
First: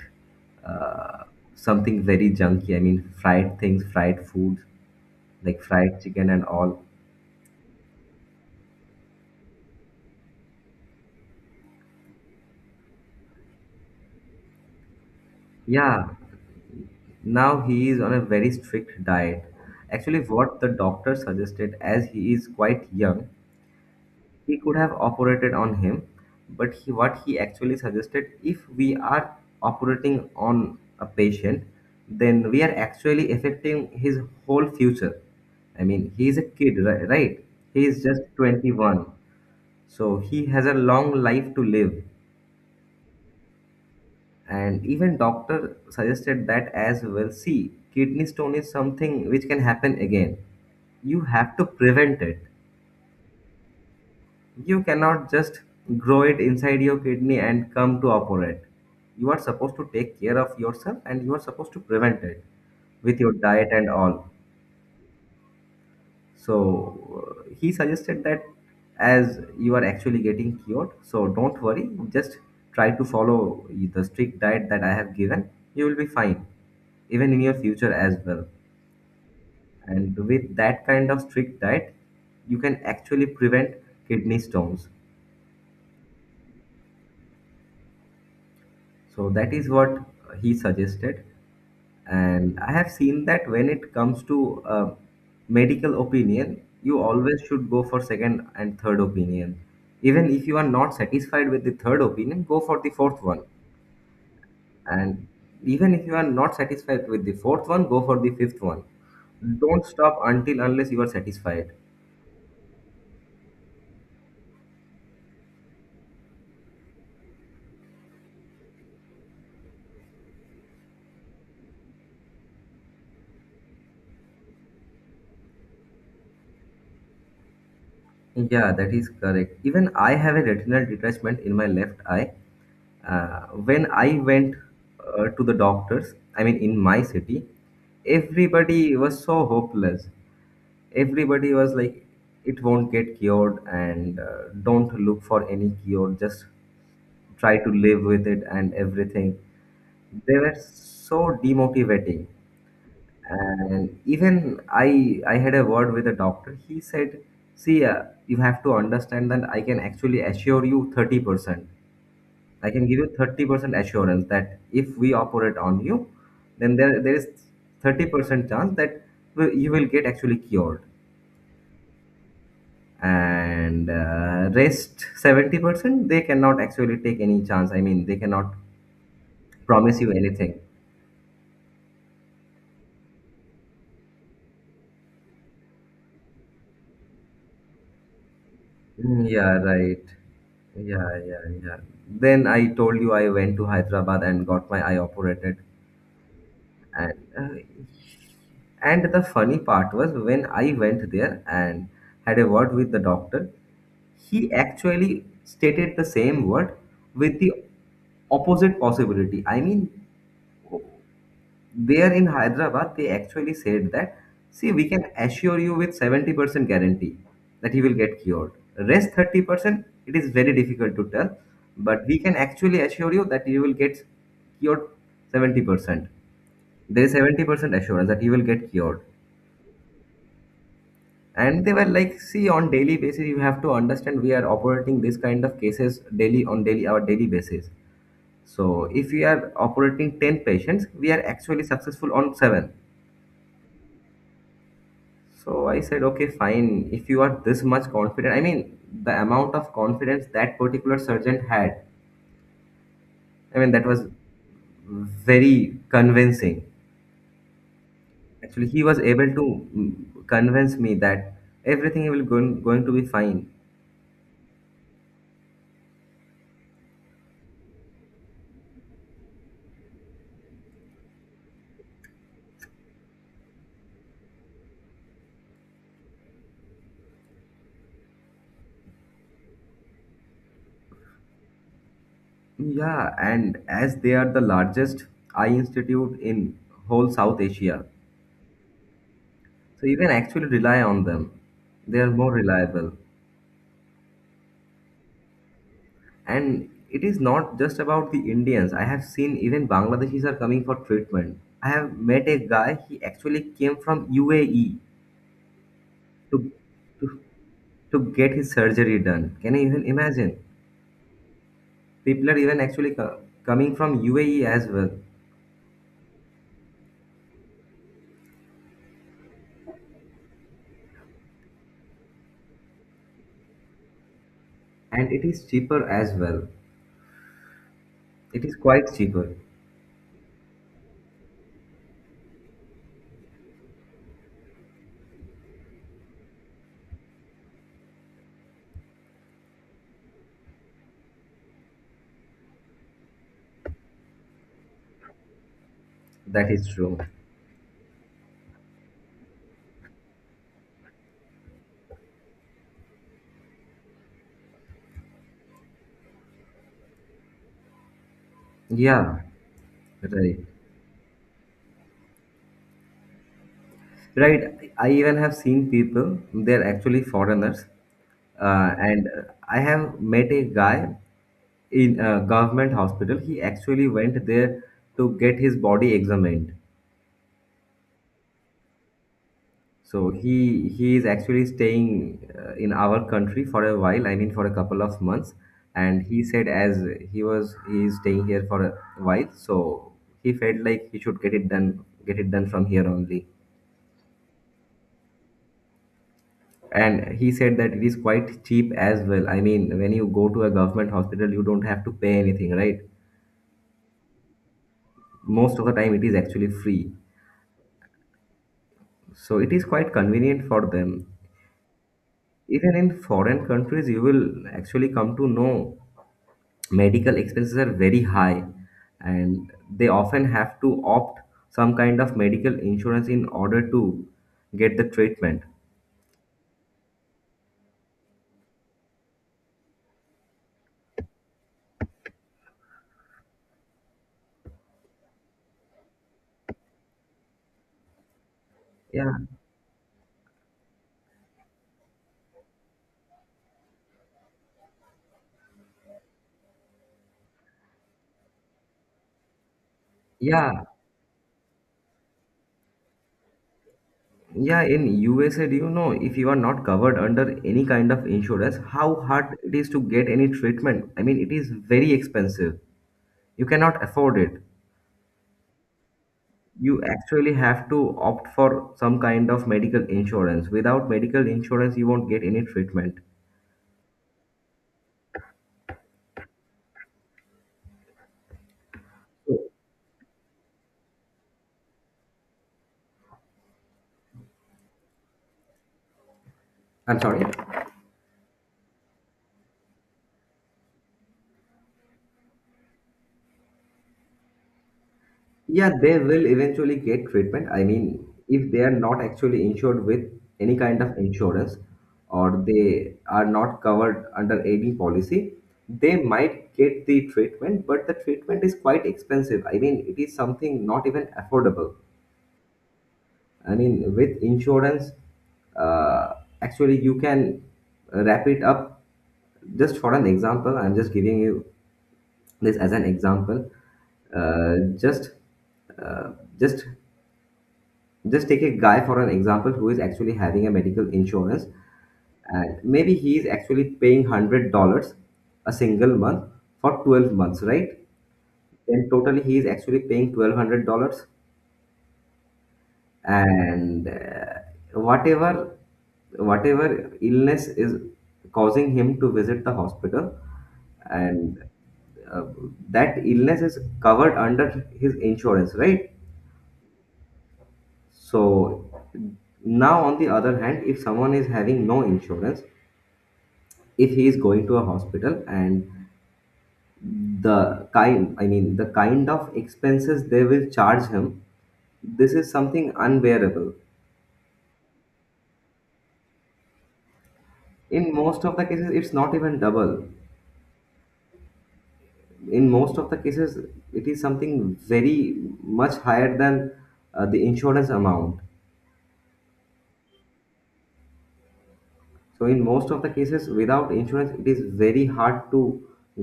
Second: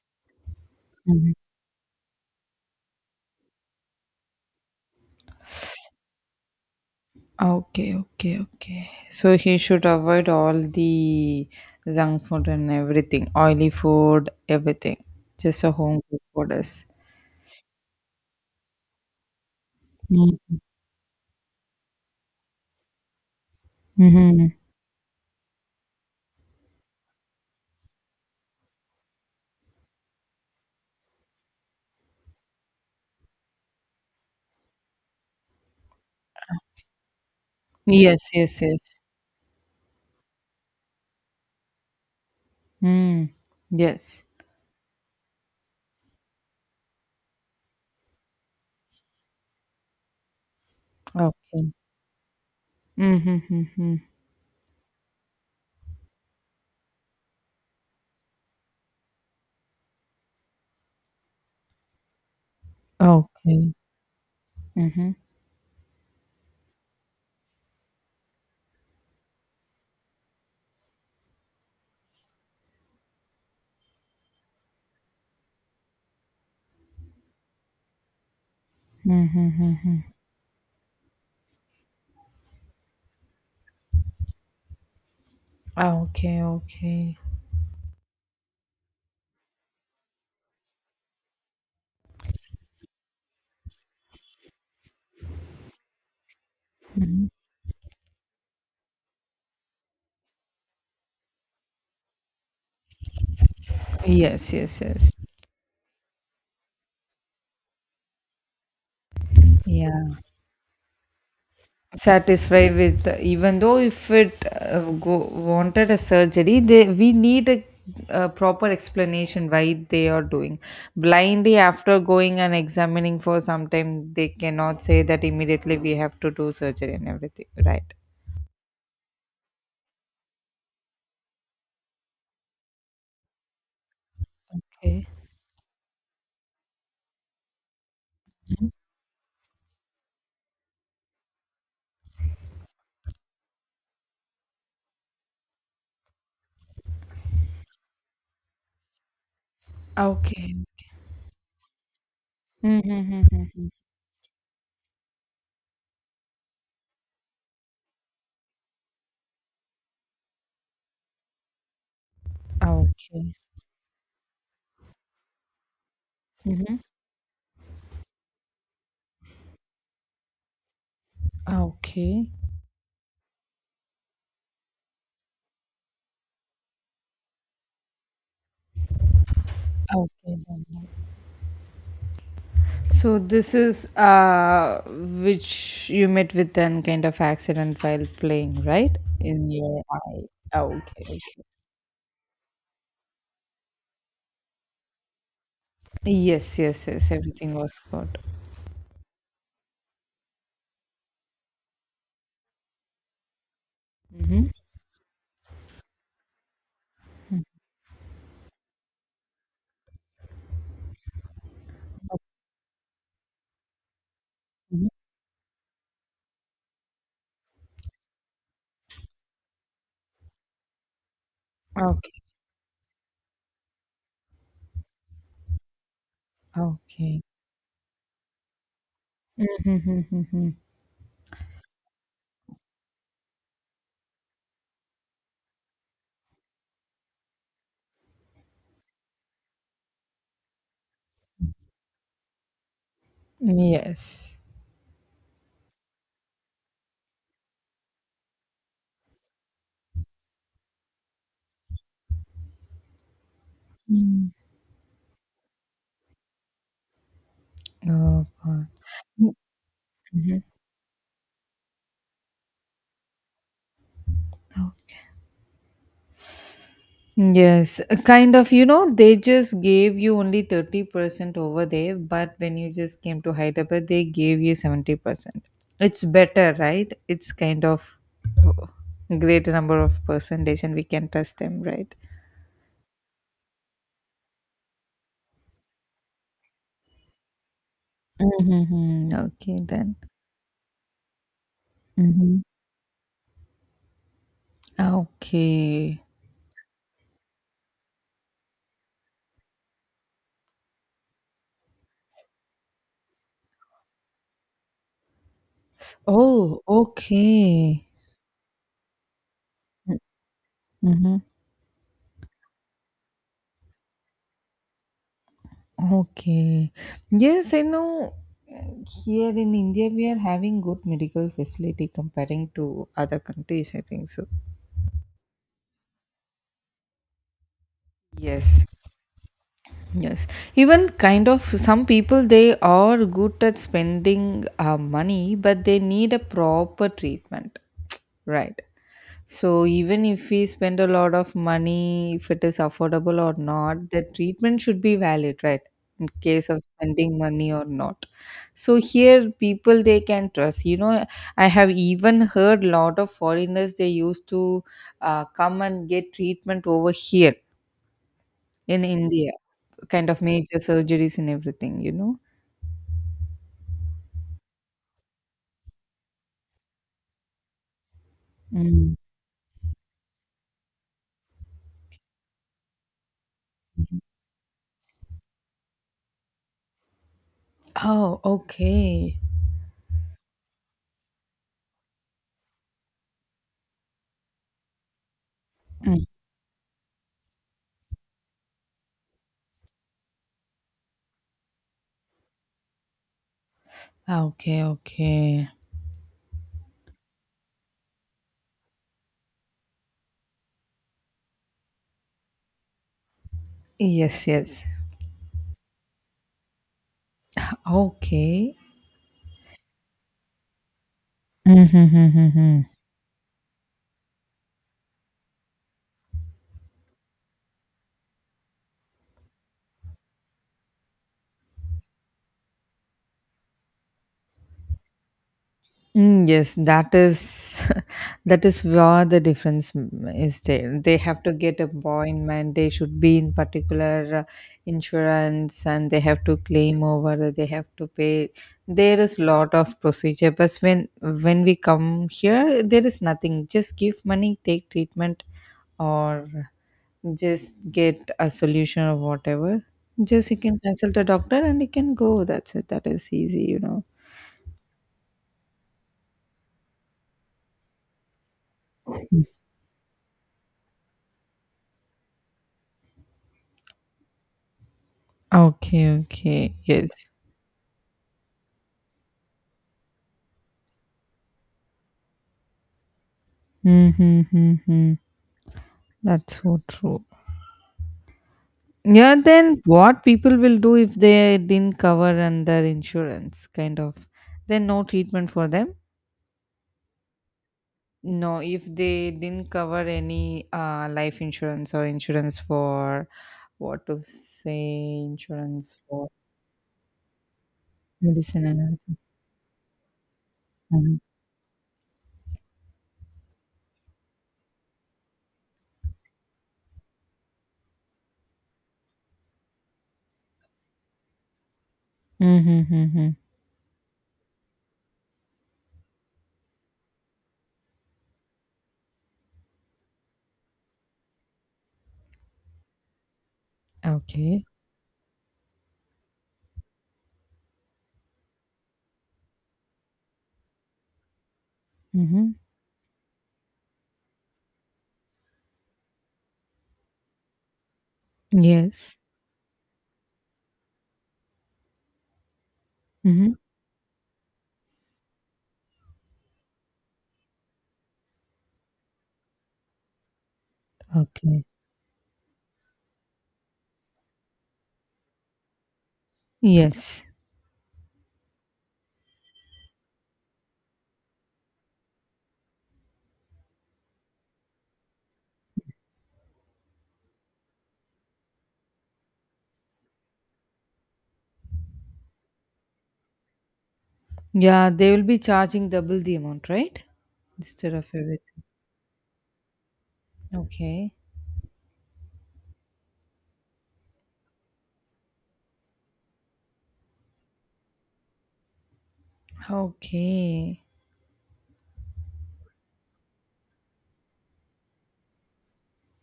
[SPEAKER 2] uh,
[SPEAKER 1] Mhm.
[SPEAKER 2] something very junky. I mean, fried things, fried food, like fried chicken and all.
[SPEAKER 1] Okay, okay, okay. So he should avoid all the junk food and everything, oily food, everything. Just a home
[SPEAKER 2] Yeah,
[SPEAKER 1] cooked food is.
[SPEAKER 2] now he is on a very strict diet. Actually,
[SPEAKER 1] Mhm.
[SPEAKER 2] what the doctor suggested, as he is quite young,
[SPEAKER 1] Mhm.
[SPEAKER 2] we could have operated on him, but what he actually suggested, if we are operating on a patient, then we are actually affecting his whole future. I mean, he is a kid, right? He is just
[SPEAKER 1] Yes, yes, yes.
[SPEAKER 2] 21. So he has a long life to live.
[SPEAKER 1] Mm. Yes.
[SPEAKER 2] And even doctor suggested that as well. See, kidney stone is something which can happen again. You have to
[SPEAKER 1] Okay.
[SPEAKER 2] prevent it.
[SPEAKER 1] Mhm. Mhm.
[SPEAKER 2] You cannot just grow it inside your kidney and come to operate. You are supposed to take care of yourself and you are supposed to prevent it with your diet
[SPEAKER 1] Okay.
[SPEAKER 2] and all.
[SPEAKER 1] Mhm.
[SPEAKER 2] So he suggested that as you are actually getting cured, so don't worry, just try to follow the strict diet that I have given. You will be fine, even in your future as well.
[SPEAKER 1] Mhm. Mhm.
[SPEAKER 2] And with that kind of strict diet, you can actually prevent kidney stones.
[SPEAKER 1] Okay, okay.
[SPEAKER 2] So that is what he suggested. And I have seen that when it comes to medical opinion, you always should go for second and third opinion. Even if you are not satisfied with the third opinion, go for the fourth one.
[SPEAKER 1] Yes, yes, yes.
[SPEAKER 2] And even if you are not satisfied with the fourth one, go for the fifth one. Don't
[SPEAKER 1] Yeah.
[SPEAKER 2] stop until unless you are satisfied.
[SPEAKER 1] Satisfied with even though if it go, wanted a surgery they we need a proper explanation why they are doing blindly. After going and examining for some time they cannot say that immediately we have to do surgery and everything, right?
[SPEAKER 2] Yeah, that is correct. Even I have a retinal detachment in my left eye. When I went
[SPEAKER 1] Okay,
[SPEAKER 2] to the doctors, I mean, in my city, everybody was so hopeless. Everybody was like, it won't get cured, and don't look for any cure, just try to live with it and everything. They were
[SPEAKER 1] okay.
[SPEAKER 2] so demotivating,
[SPEAKER 1] Mm-hmm.
[SPEAKER 2] and even I had a word with a doctor. He said, see, you have to understand that I can actually assure you 30%. I can give you
[SPEAKER 1] Okay.
[SPEAKER 2] 30% assurance that if we operate on you,
[SPEAKER 1] Mm-hmm.
[SPEAKER 2] then there is 30% chance that you will get actually cured,
[SPEAKER 1] Okay,
[SPEAKER 2] and rest 70% they cannot actually take any chance. I mean, they cannot promise you anything.
[SPEAKER 1] okay. So this is which you met with an kind of accident while playing, right? In
[SPEAKER 2] Yeah,
[SPEAKER 1] your
[SPEAKER 2] right.
[SPEAKER 1] eye. Oh, okay,
[SPEAKER 2] Yeah,
[SPEAKER 1] okay.
[SPEAKER 2] yeah, yeah. Then I told you I went to Hyderabad and got my eye operated.
[SPEAKER 1] Yes, yes, yes.
[SPEAKER 2] And
[SPEAKER 1] Everything
[SPEAKER 2] uh,
[SPEAKER 1] was good.
[SPEAKER 2] and the funny part was when I went there and had a word with the doctor,
[SPEAKER 1] Mm-hmm.
[SPEAKER 2] he actually stated the same word with the opposite possibility. I mean, there in Hyderabad, they actually said that, see, we
[SPEAKER 1] Mm-hmm.
[SPEAKER 2] can assure you with 70% guarantee that he will get cured. Rest 30%, it is very difficult to tell, but
[SPEAKER 1] Okay.
[SPEAKER 2] we can actually assure you that you will get cured 70%. There is
[SPEAKER 1] Okay.
[SPEAKER 2] 70% assurance that you will get cured.
[SPEAKER 1] Mm-hmm, mm-hmm, mm-hmm.
[SPEAKER 2] And they were like, see, on daily basis, you have to understand we are operating this kind of cases daily on daily basis. So if we are operating 10 patients, we are actually successful on 7.
[SPEAKER 1] Yes.
[SPEAKER 2] So I said, okay, fine. If you are this much confident, I mean, the amount of confidence that particular surgeon had, I mean, that was
[SPEAKER 1] Mm.
[SPEAKER 2] very convincing.
[SPEAKER 1] Oh God.
[SPEAKER 2] Actually, he was able to convince me that everything will going to be fine.
[SPEAKER 1] Yes, kind of, you know, they just gave you only 30% over there, but when you just came to Hyderabad, they gave you 70%. It's better, right? It's kind of uh, greater number of percentage and we can trust them, right?
[SPEAKER 2] Yeah, and as they are the largest eye institute in whole South Asia,
[SPEAKER 1] Mm-hmm. Okay,
[SPEAKER 2] so
[SPEAKER 1] then.
[SPEAKER 2] you can actually rely on them. They are more
[SPEAKER 1] Mm-hmm.
[SPEAKER 2] reliable.
[SPEAKER 1] Okay.
[SPEAKER 2] And it is not just about the Indians. I have seen even Bangladeshis are coming for treatment. I have met a guy, he actually came from UAE to,
[SPEAKER 1] Oh,
[SPEAKER 2] to,
[SPEAKER 1] okay.
[SPEAKER 2] to get his surgery done. Can you even imagine?
[SPEAKER 1] Hmm.
[SPEAKER 2] People are even actually coming from UAE as well.
[SPEAKER 1] Okay. Yes, I know. Here in India, we are having good medical facility comparing to other countries. I think so.
[SPEAKER 2] And it is cheaper as well. It is
[SPEAKER 1] Yes.
[SPEAKER 2] quite cheaper.
[SPEAKER 1] Yes. Even kind of some people they are good at spending money, but they need a proper treatment. Right. So even if we spend a lot of money, if it is affordable or not, the treatment should be valid, right? In case
[SPEAKER 2] That
[SPEAKER 1] of
[SPEAKER 2] is true.
[SPEAKER 1] spending money or not. So here people they can trust. You know, I have even heard lot of foreigners they used to come and get treatment over here in
[SPEAKER 2] Yeah,
[SPEAKER 1] India, kind of
[SPEAKER 2] right.
[SPEAKER 1] major surgeries and everything. You know.
[SPEAKER 2] Right. I even have seen people, they're actually foreigners.
[SPEAKER 1] Mm.
[SPEAKER 2] And I have met a guy in a government hospital. He actually went there to get his body examined.
[SPEAKER 1] Oh, okay.
[SPEAKER 2] So he is actually staying in our country for a while, I mean for a couple of months. And
[SPEAKER 1] Mm.
[SPEAKER 2] he said as he is staying here for a while, so he felt like he should get it done from here only.
[SPEAKER 1] Ah, okay, okay.
[SPEAKER 2] And he said that it is quite cheap as well. I mean when you go to a government hospital you don't have to pay anything, right?
[SPEAKER 1] Yes. Yes.
[SPEAKER 2] Most of the time it is actually free,
[SPEAKER 1] Okay.
[SPEAKER 2] so it is quite convenient for them.
[SPEAKER 1] Mm-hmm.
[SPEAKER 2] Even in foreign countries you will actually come to know medical expenses are very high, and they often have to opt some kind of medical insurance in order to get the treatment.
[SPEAKER 1] Mm, yes, that is that is where the difference mm, is there. They have to get appointment. They should be in particular insurance, and they have to claim over. They have to pay. There
[SPEAKER 2] Yeah.
[SPEAKER 1] is lot of procedure. But when we come here, there is nothing. Just give money, take treatment, or just get a solution or whatever. Just you can
[SPEAKER 2] Yeah.
[SPEAKER 1] consult a doctor and you can go. That's it. That is easy, you know.
[SPEAKER 2] Yeah, in USA, do you know if you are not covered under any kind of insurance how hard it is to get any treatment? I mean it is very expensive, you cannot afford it.
[SPEAKER 1] Okay, okay.
[SPEAKER 2] You
[SPEAKER 1] Yes.
[SPEAKER 2] actually have to opt for some kind of medical insurance. Without medical insurance you won't get any treatment.
[SPEAKER 1] Mhm, mhm, mhm. That's so true. Yeah, then what people will do if they didn't cover under insurance, kind of. Then no treatment for them?
[SPEAKER 2] I'm sorry.
[SPEAKER 1] No, if they didn't cover any life insurance or insurance for what to say,
[SPEAKER 2] Yeah,
[SPEAKER 1] insurance
[SPEAKER 2] they
[SPEAKER 1] for
[SPEAKER 2] will eventually get treatment. I mean
[SPEAKER 1] medicine
[SPEAKER 2] if
[SPEAKER 1] and
[SPEAKER 2] they are
[SPEAKER 1] everything.
[SPEAKER 2] not actually insured with any kind of
[SPEAKER 1] Mhm.
[SPEAKER 2] insurance, or they are not covered under any policy, they might get the treatment, but the treatment is quite expensive. I mean it is something not even affordable.
[SPEAKER 1] Mm-hmm, mm-hmm.
[SPEAKER 2] I mean, with insurance, uh, actually, you can wrap it up. Just for an example, I'm just giving you this as an example.
[SPEAKER 1] Okay.
[SPEAKER 2] Uh, just, uh, just, just take a guy for an example who is actually having a medical insurance,
[SPEAKER 1] Mm-hmm.
[SPEAKER 2] and maybe he is actually paying $100 a single month for 12 months, right? Then
[SPEAKER 1] Yes.
[SPEAKER 2] totally, he is actually paying $1,200
[SPEAKER 1] Mm-hmm.
[SPEAKER 2] and whatever whatever illness is causing him to visit the hospital and
[SPEAKER 1] Okay.
[SPEAKER 2] uh, that illness is covered under his insurance, right?
[SPEAKER 1] Yes.
[SPEAKER 2] So now on the other hand, if someone is having no insurance, if he is going to a hospital and the kind, I mean the kind of expenses they will charge him, this is something unbearable.
[SPEAKER 1] Yeah, they will be charging double the amount, right? Instead of
[SPEAKER 2] In most of
[SPEAKER 1] everything.
[SPEAKER 2] the cases it's not even double.
[SPEAKER 1] Okay.
[SPEAKER 2] In most of the cases it is something very much higher than the insurance amount.
[SPEAKER 1] Okay.
[SPEAKER 2] So in most of the cases without insurance it is very hard to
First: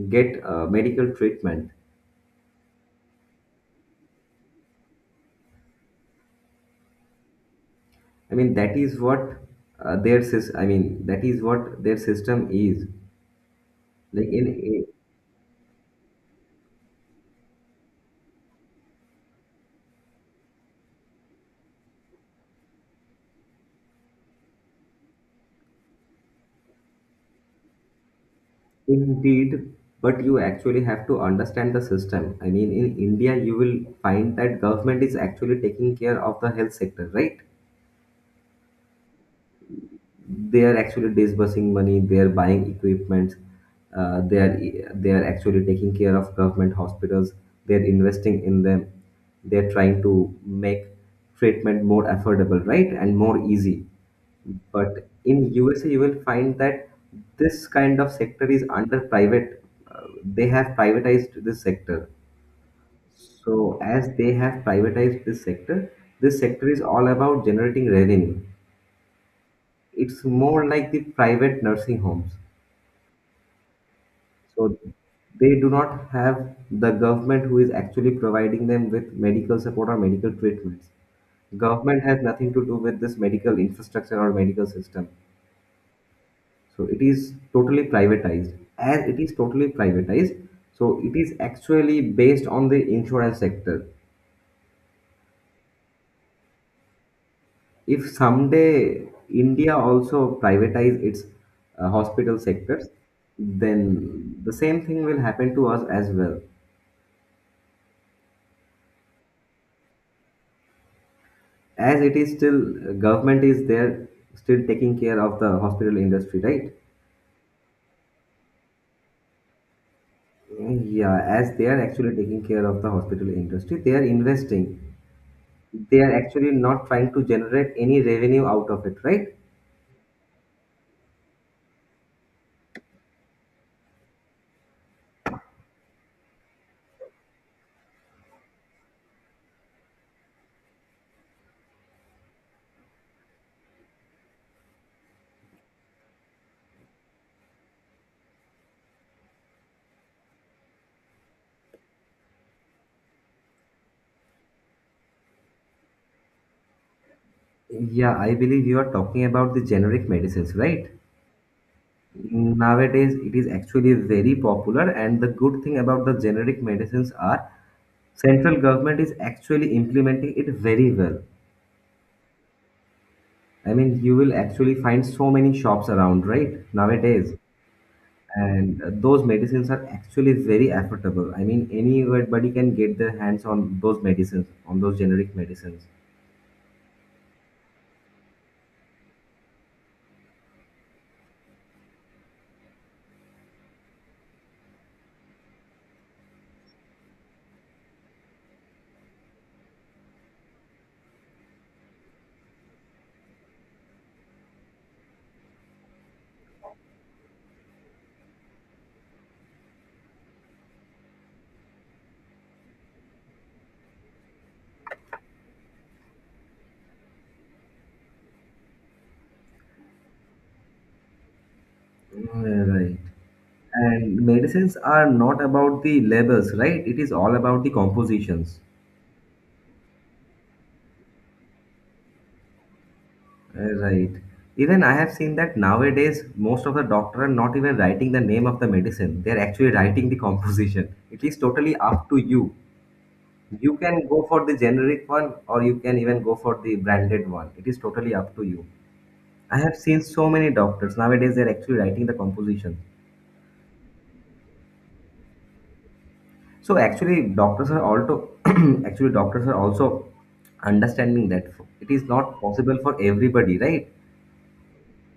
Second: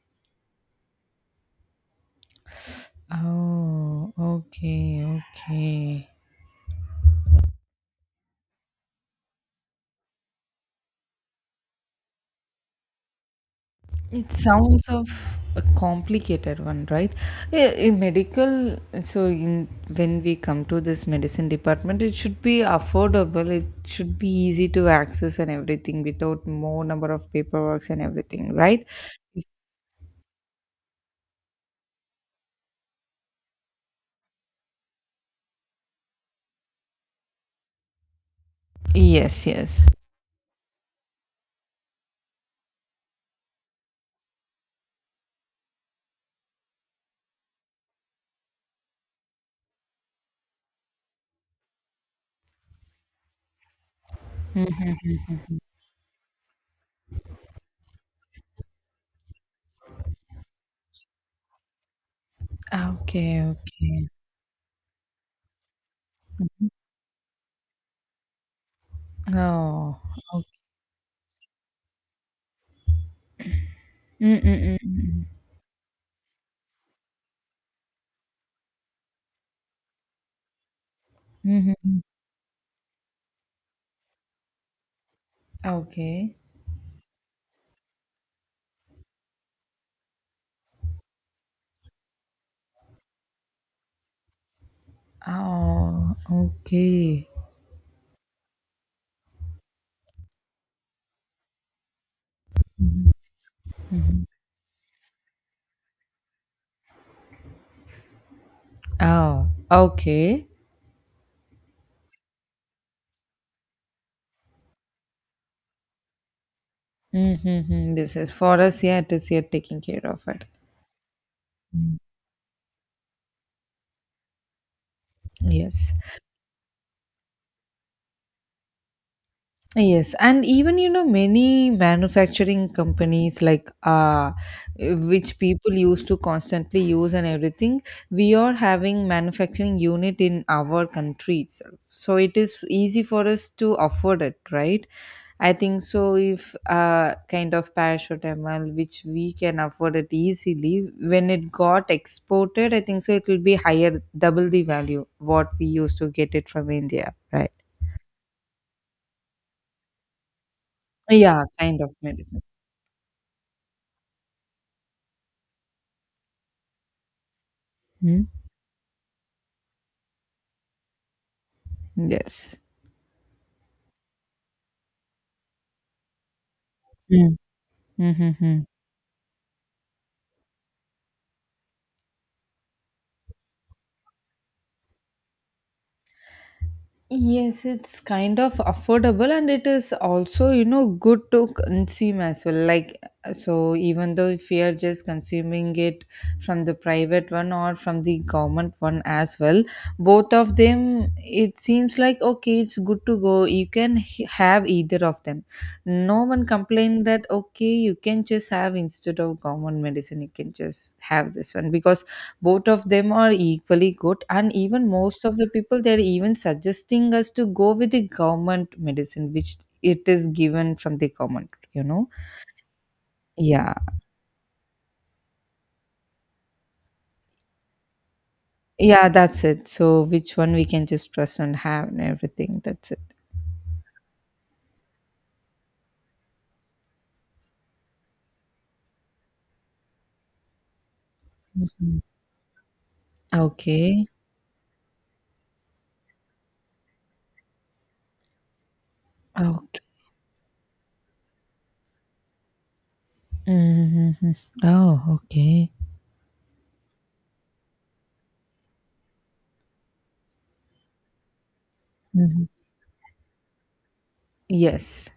[SPEAKER 2] get medical treatment.
[SPEAKER 1] Oh, okay, okay.
[SPEAKER 2] I mean that is what I mean that is what their system is like
[SPEAKER 1] It
[SPEAKER 2] in
[SPEAKER 1] sounds of a complicated one, right? Yeah, in medical, so in when we come to this medicine department, it should be affordable. It should be easy to access and everything without more number of paperwork and everything, right?
[SPEAKER 2] indeed. But you actually have to understand the system. I mean in India you will find that government is actually taking care of the health sector, right?
[SPEAKER 1] Yes, yes.
[SPEAKER 2] They are actually disbursing money, they are buying equipment, uh, they are they are actually taking care of government hospitals, they are investing in them, they are trying to make treatment more affordable, right? And more easy. But in USA you will find that this kind of sector is under private, uh, they have privatized this sector.
[SPEAKER 1] Ah, okay,
[SPEAKER 2] So
[SPEAKER 1] okay.
[SPEAKER 2] as they have privatized this sector, this sector is all about generating revenue.
[SPEAKER 1] Oh.
[SPEAKER 2] It's more like the private nursing homes.
[SPEAKER 1] Mm, mm, mm,
[SPEAKER 2] So
[SPEAKER 1] mm.
[SPEAKER 2] they do not have the government who is actually providing them with medical support or medical treatments.
[SPEAKER 1] Mhm.
[SPEAKER 2] Government has nothing to do with this medical infrastructure or medical system.
[SPEAKER 1] Okay.
[SPEAKER 2] So it is totally privatized. As it is totally privatized, so it is actually based on the insurance sector.
[SPEAKER 1] Oh, okay.
[SPEAKER 2] If someday India also privatize its hospital sectors, then the same thing will happen to us as well.
[SPEAKER 1] Oh, okay.
[SPEAKER 2] As it is still, government is there still taking care of the hospital industry, right?
[SPEAKER 1] Mm-hmm. This is for us, yeah, it is here taking care of it.
[SPEAKER 2] Yeah, as they are
[SPEAKER 1] Mm.
[SPEAKER 2] actually taking care of the hospital industry, they are investing,
[SPEAKER 1] Yes.
[SPEAKER 2] they are actually not trying to generate any revenue out of it, right?
[SPEAKER 1] Yes, and even you know many manufacturing companies like which people used to constantly use and everything, we are having manufacturing unit in our country itself. So it is easy for us to afford it, right? I think so if kind of paracetamol which we can afford it easily, when it got exported, I think so it will be higher double the value what we used to get it from India, right?
[SPEAKER 2] Yeah, I believe you are talking about the generic medicines, right?
[SPEAKER 1] Yeah, kind of medicines.
[SPEAKER 2] Nowadays it is actually very popular, and the good thing about the generic medicines are, central government is actually implementing it very well.
[SPEAKER 1] Yes.
[SPEAKER 2] I mean, you will actually find so many shops around, right? Nowadays.
[SPEAKER 1] Mm. Mm-hmm.
[SPEAKER 2] And those medicines are actually very affordable. I mean, anybody can get their hands on those medicines, on those generic medicines.
[SPEAKER 1] Yes, it's kind of affordable and it is also, you know, good to consume as well. Like, so even though if we are just consuming it from the private one or from the government one as well, both of them, it seems like okay, it's good to go. You can have either of them. No one complained that okay, you can just have instead of government medicine, you can just have this one because both of them are equally good and even most of the people they're even suggesting us to go with the government medicine which it is given from the government, you know.
[SPEAKER 2] Mm. Right.
[SPEAKER 1] Yeah,
[SPEAKER 2] And medicines are not about the labels, right? It is all about the compositions.
[SPEAKER 1] yeah, that's it. So which one we can just trust and have and everything, that's it.
[SPEAKER 2] Right. Even I have seen that nowadays most of the doctor are not even writing the name of the medicine. They're actually writing the composition. It is totally
[SPEAKER 1] Mhm.
[SPEAKER 2] up to you. You
[SPEAKER 1] Okay,
[SPEAKER 2] can go for the generic one or you can even go for the branded one. It is totally up to you. I have
[SPEAKER 1] okay.
[SPEAKER 2] seen so many doctors nowadays they're actually writing the composition.
[SPEAKER 1] Hmm. Oh, okay.
[SPEAKER 2] So actually doctors are also actually doctors are also understanding that it is not
[SPEAKER 1] Hmm.
[SPEAKER 2] possible for everybody, right?
[SPEAKER 1] Yes.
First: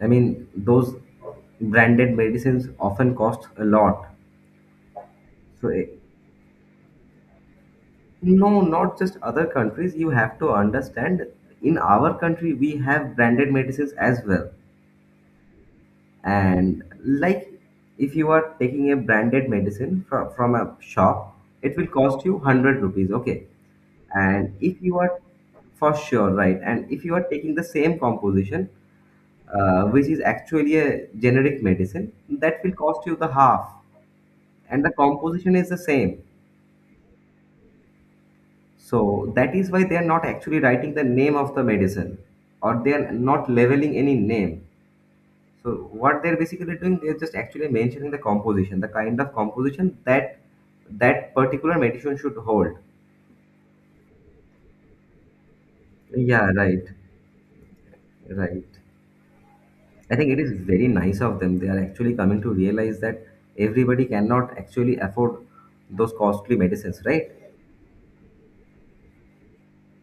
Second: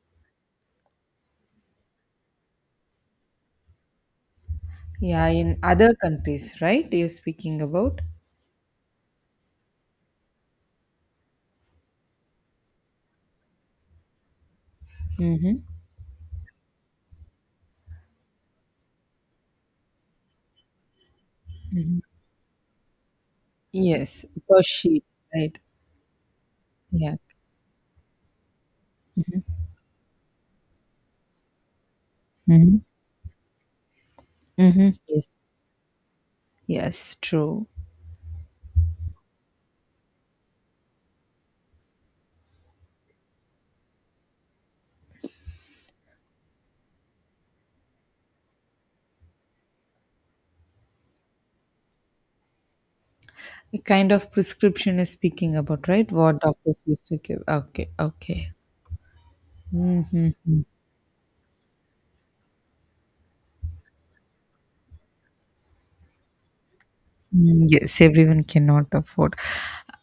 [SPEAKER 2] I mean those branded medicines often cost a lot.
[SPEAKER 1] Yeah, in
[SPEAKER 2] So
[SPEAKER 1] other countries, right? You're speaking about?
[SPEAKER 2] no, not just other countries. You have to understand, in our country we have branded medicines as well.
[SPEAKER 1] Mm-hmm.
[SPEAKER 2] And like, if you are taking a branded medicine from, a shop, it will
[SPEAKER 1] Mm-hmm.
[SPEAKER 2] cost you 100 rupees, okay?
[SPEAKER 1] Yes,
[SPEAKER 2] And
[SPEAKER 1] per
[SPEAKER 2] if you
[SPEAKER 1] sheet,
[SPEAKER 2] are,
[SPEAKER 1] right?
[SPEAKER 2] for sure, right? And if
[SPEAKER 1] Yeah.
[SPEAKER 2] you are taking the same composition, which is actually a generic medicine, that will
[SPEAKER 1] Mm-hmm.
[SPEAKER 2] cost you the half. And
[SPEAKER 1] Mm-hmm.
[SPEAKER 2] the
[SPEAKER 1] Yes.
[SPEAKER 2] composition is the same.
[SPEAKER 1] Yes, true.
[SPEAKER 2] So that is why they are not actually writing the name of the medicine, or they are not leveling any name. So what they're basically doing, they're just actually mentioning the composition, the kind of composition that that particular meditation should hold.
[SPEAKER 1] A kind of prescription is speaking about, right? What
[SPEAKER 2] Yeah,
[SPEAKER 1] doctors
[SPEAKER 2] right,
[SPEAKER 1] used to give. Okay, okay.
[SPEAKER 2] right. I think it is very nice of them. They are actually coming to realize that everybody cannot actually afford those costly medicines, right?
[SPEAKER 1] Mm, yes, everyone cannot afford.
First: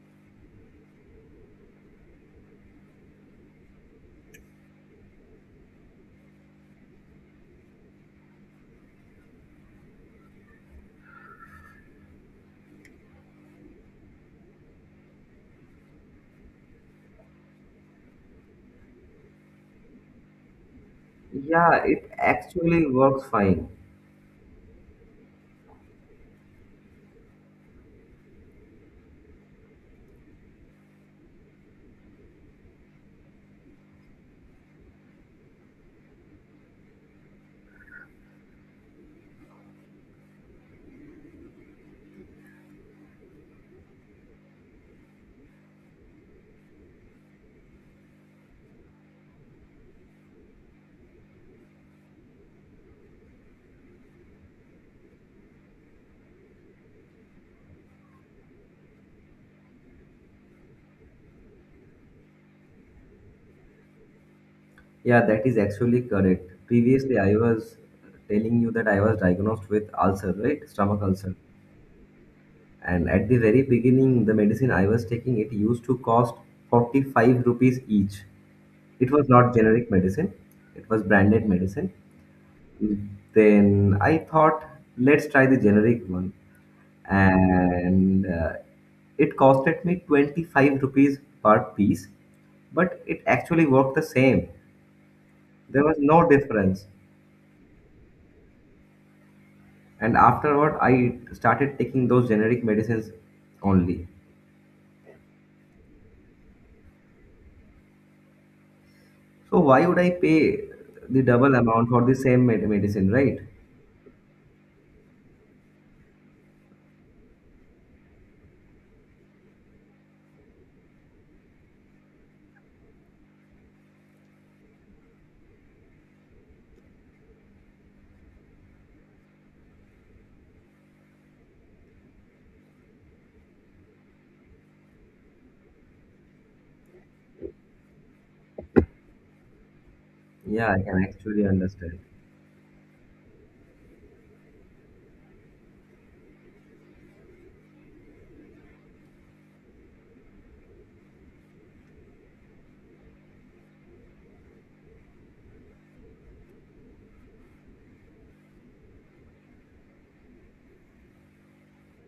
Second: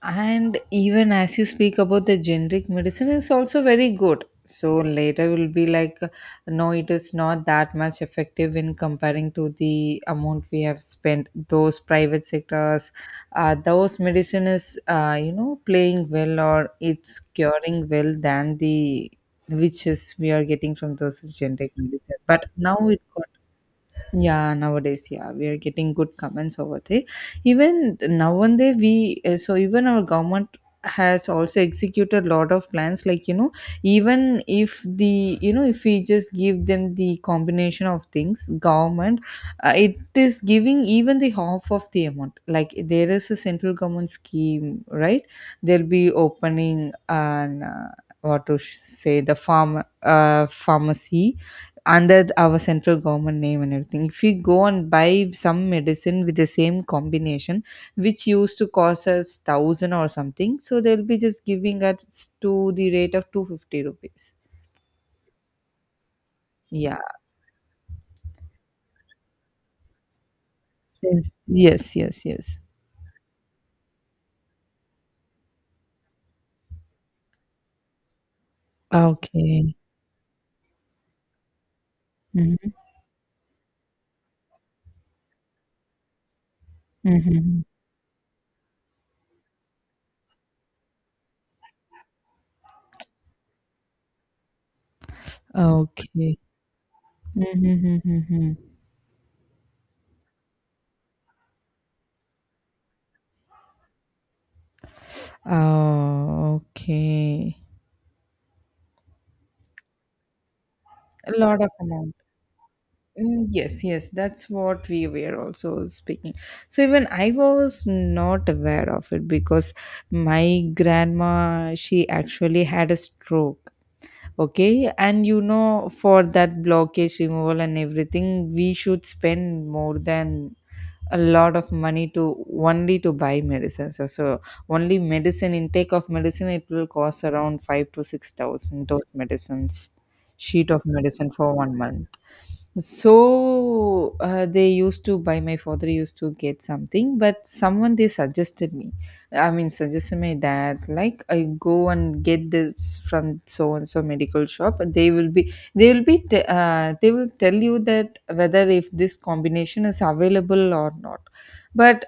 [SPEAKER 1] And even as you speak about the generic medicine, is also very good. So later will be like, no, it is not that much effective in comparing to the amount we have spent. Those private sectors, those medicine is, you know, playing well or it's curing well than the which is we are getting from those generic
[SPEAKER 2] Yeah, it
[SPEAKER 1] medicine. But now
[SPEAKER 2] actually
[SPEAKER 1] it got
[SPEAKER 2] works fine.
[SPEAKER 1] yeah, nowadays, yeah, we are getting good comments over there. Even now and then, we so even our government has also executed lot of plans. Like you know, even if the you know if we just give them the combination of things, government it is giving even the half of the amount. Like there is a central government scheme, right? They'll be opening an what to say the farm pharmacy under our central government name and everything if we go and buy some medicine with the same combination which used to cost us 1000 or something, so they'll be just giving us to the rate of 250 rupees.
[SPEAKER 2] Yeah, that is actually correct.
[SPEAKER 1] Yeah,
[SPEAKER 2] Previously, I was telling you that I was diagnosed with ulcer, right? Stomach
[SPEAKER 1] yes,
[SPEAKER 2] ulcer.
[SPEAKER 1] yes, yes, yes.
[SPEAKER 2] And at the very beginning, the medicine I was taking, it used to cost 45 rupees each. It was not
[SPEAKER 1] Okay.
[SPEAKER 2] generic medicine, it was branded medicine.
[SPEAKER 1] Hmm,
[SPEAKER 2] Then I thought, let's try the generic one.
[SPEAKER 1] hmm.
[SPEAKER 2] And it costed me 25 rupees per piece, but it actually worked the same. There was no
[SPEAKER 1] Okay.
[SPEAKER 2] difference.
[SPEAKER 1] Hmm, hmm.
[SPEAKER 2] And afterward, I started taking those generic medicines only.
[SPEAKER 1] Oh, okay.
[SPEAKER 2] So why would I pay the
[SPEAKER 1] A
[SPEAKER 2] double
[SPEAKER 1] lot of
[SPEAKER 2] amount for the
[SPEAKER 1] amount.
[SPEAKER 2] same medicine, right?
[SPEAKER 1] Mm, yes, yes, that's what we were also speaking. So even I was not aware of it because my grandma, she actually had a stroke. Okay, and you know, for that blockage removal and everything, we should spend more than a lot of money to only to buy medicines. So, so only medicine intake of medicine it will cost around 5 to 6 thousand those medicines, sheet
[SPEAKER 2] Yeah,
[SPEAKER 1] of
[SPEAKER 2] I can
[SPEAKER 1] medicine
[SPEAKER 2] actually
[SPEAKER 1] for one
[SPEAKER 2] understand.
[SPEAKER 1] month. So they used to buy my father used to get something, but someone they suggested me. I mean, suggested my dad like I go and get this from so and so medical shop. They will be they will be they will tell you that whether if this combination is available or not. But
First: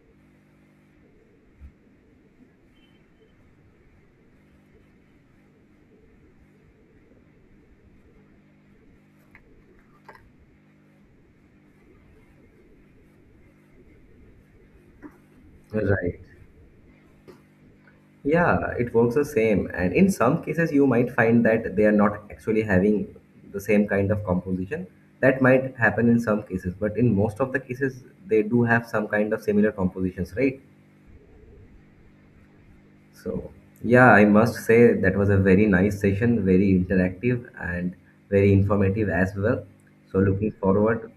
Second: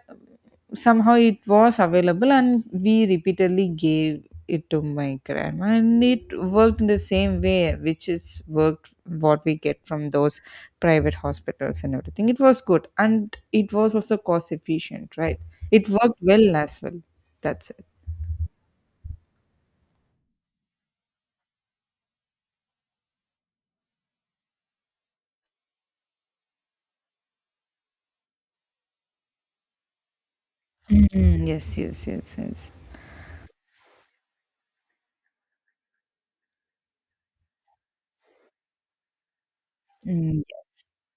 [SPEAKER 1] somehow it was available and we repeatedly gave it to my grandma and it worked in the same way which is worked what we get from those private hospitals and everything. It was good and it was also cost efficient, right? It worked
[SPEAKER 2] Right.
[SPEAKER 1] well as well, that's it.
[SPEAKER 2] Yeah, it works the same. And in some cases, you might find that they are not actually having the same kind of composition. That might happen in some cases, but in most of the cases, they do have some kind of similar compositions, right?
[SPEAKER 1] Mhm. Yes, yes, yes, yes.
[SPEAKER 2] So, yeah, I must say that was a very nice session, very interactive and very informative as well. So,
[SPEAKER 1] Mm,
[SPEAKER 2] looking
[SPEAKER 1] yeah.
[SPEAKER 2] forward,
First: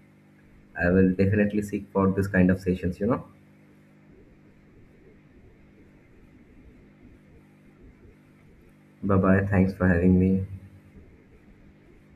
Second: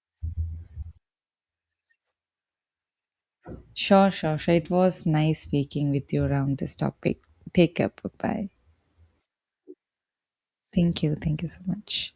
[SPEAKER 2] I will definitely seek for this kind of sessions, you know.
[SPEAKER 1] Sure, sure, sure, it was nice speaking with you around this topic. Take care. Bye.
[SPEAKER 2] Bye bye. Thanks for having me.
[SPEAKER 1] Thank you, thank you so much.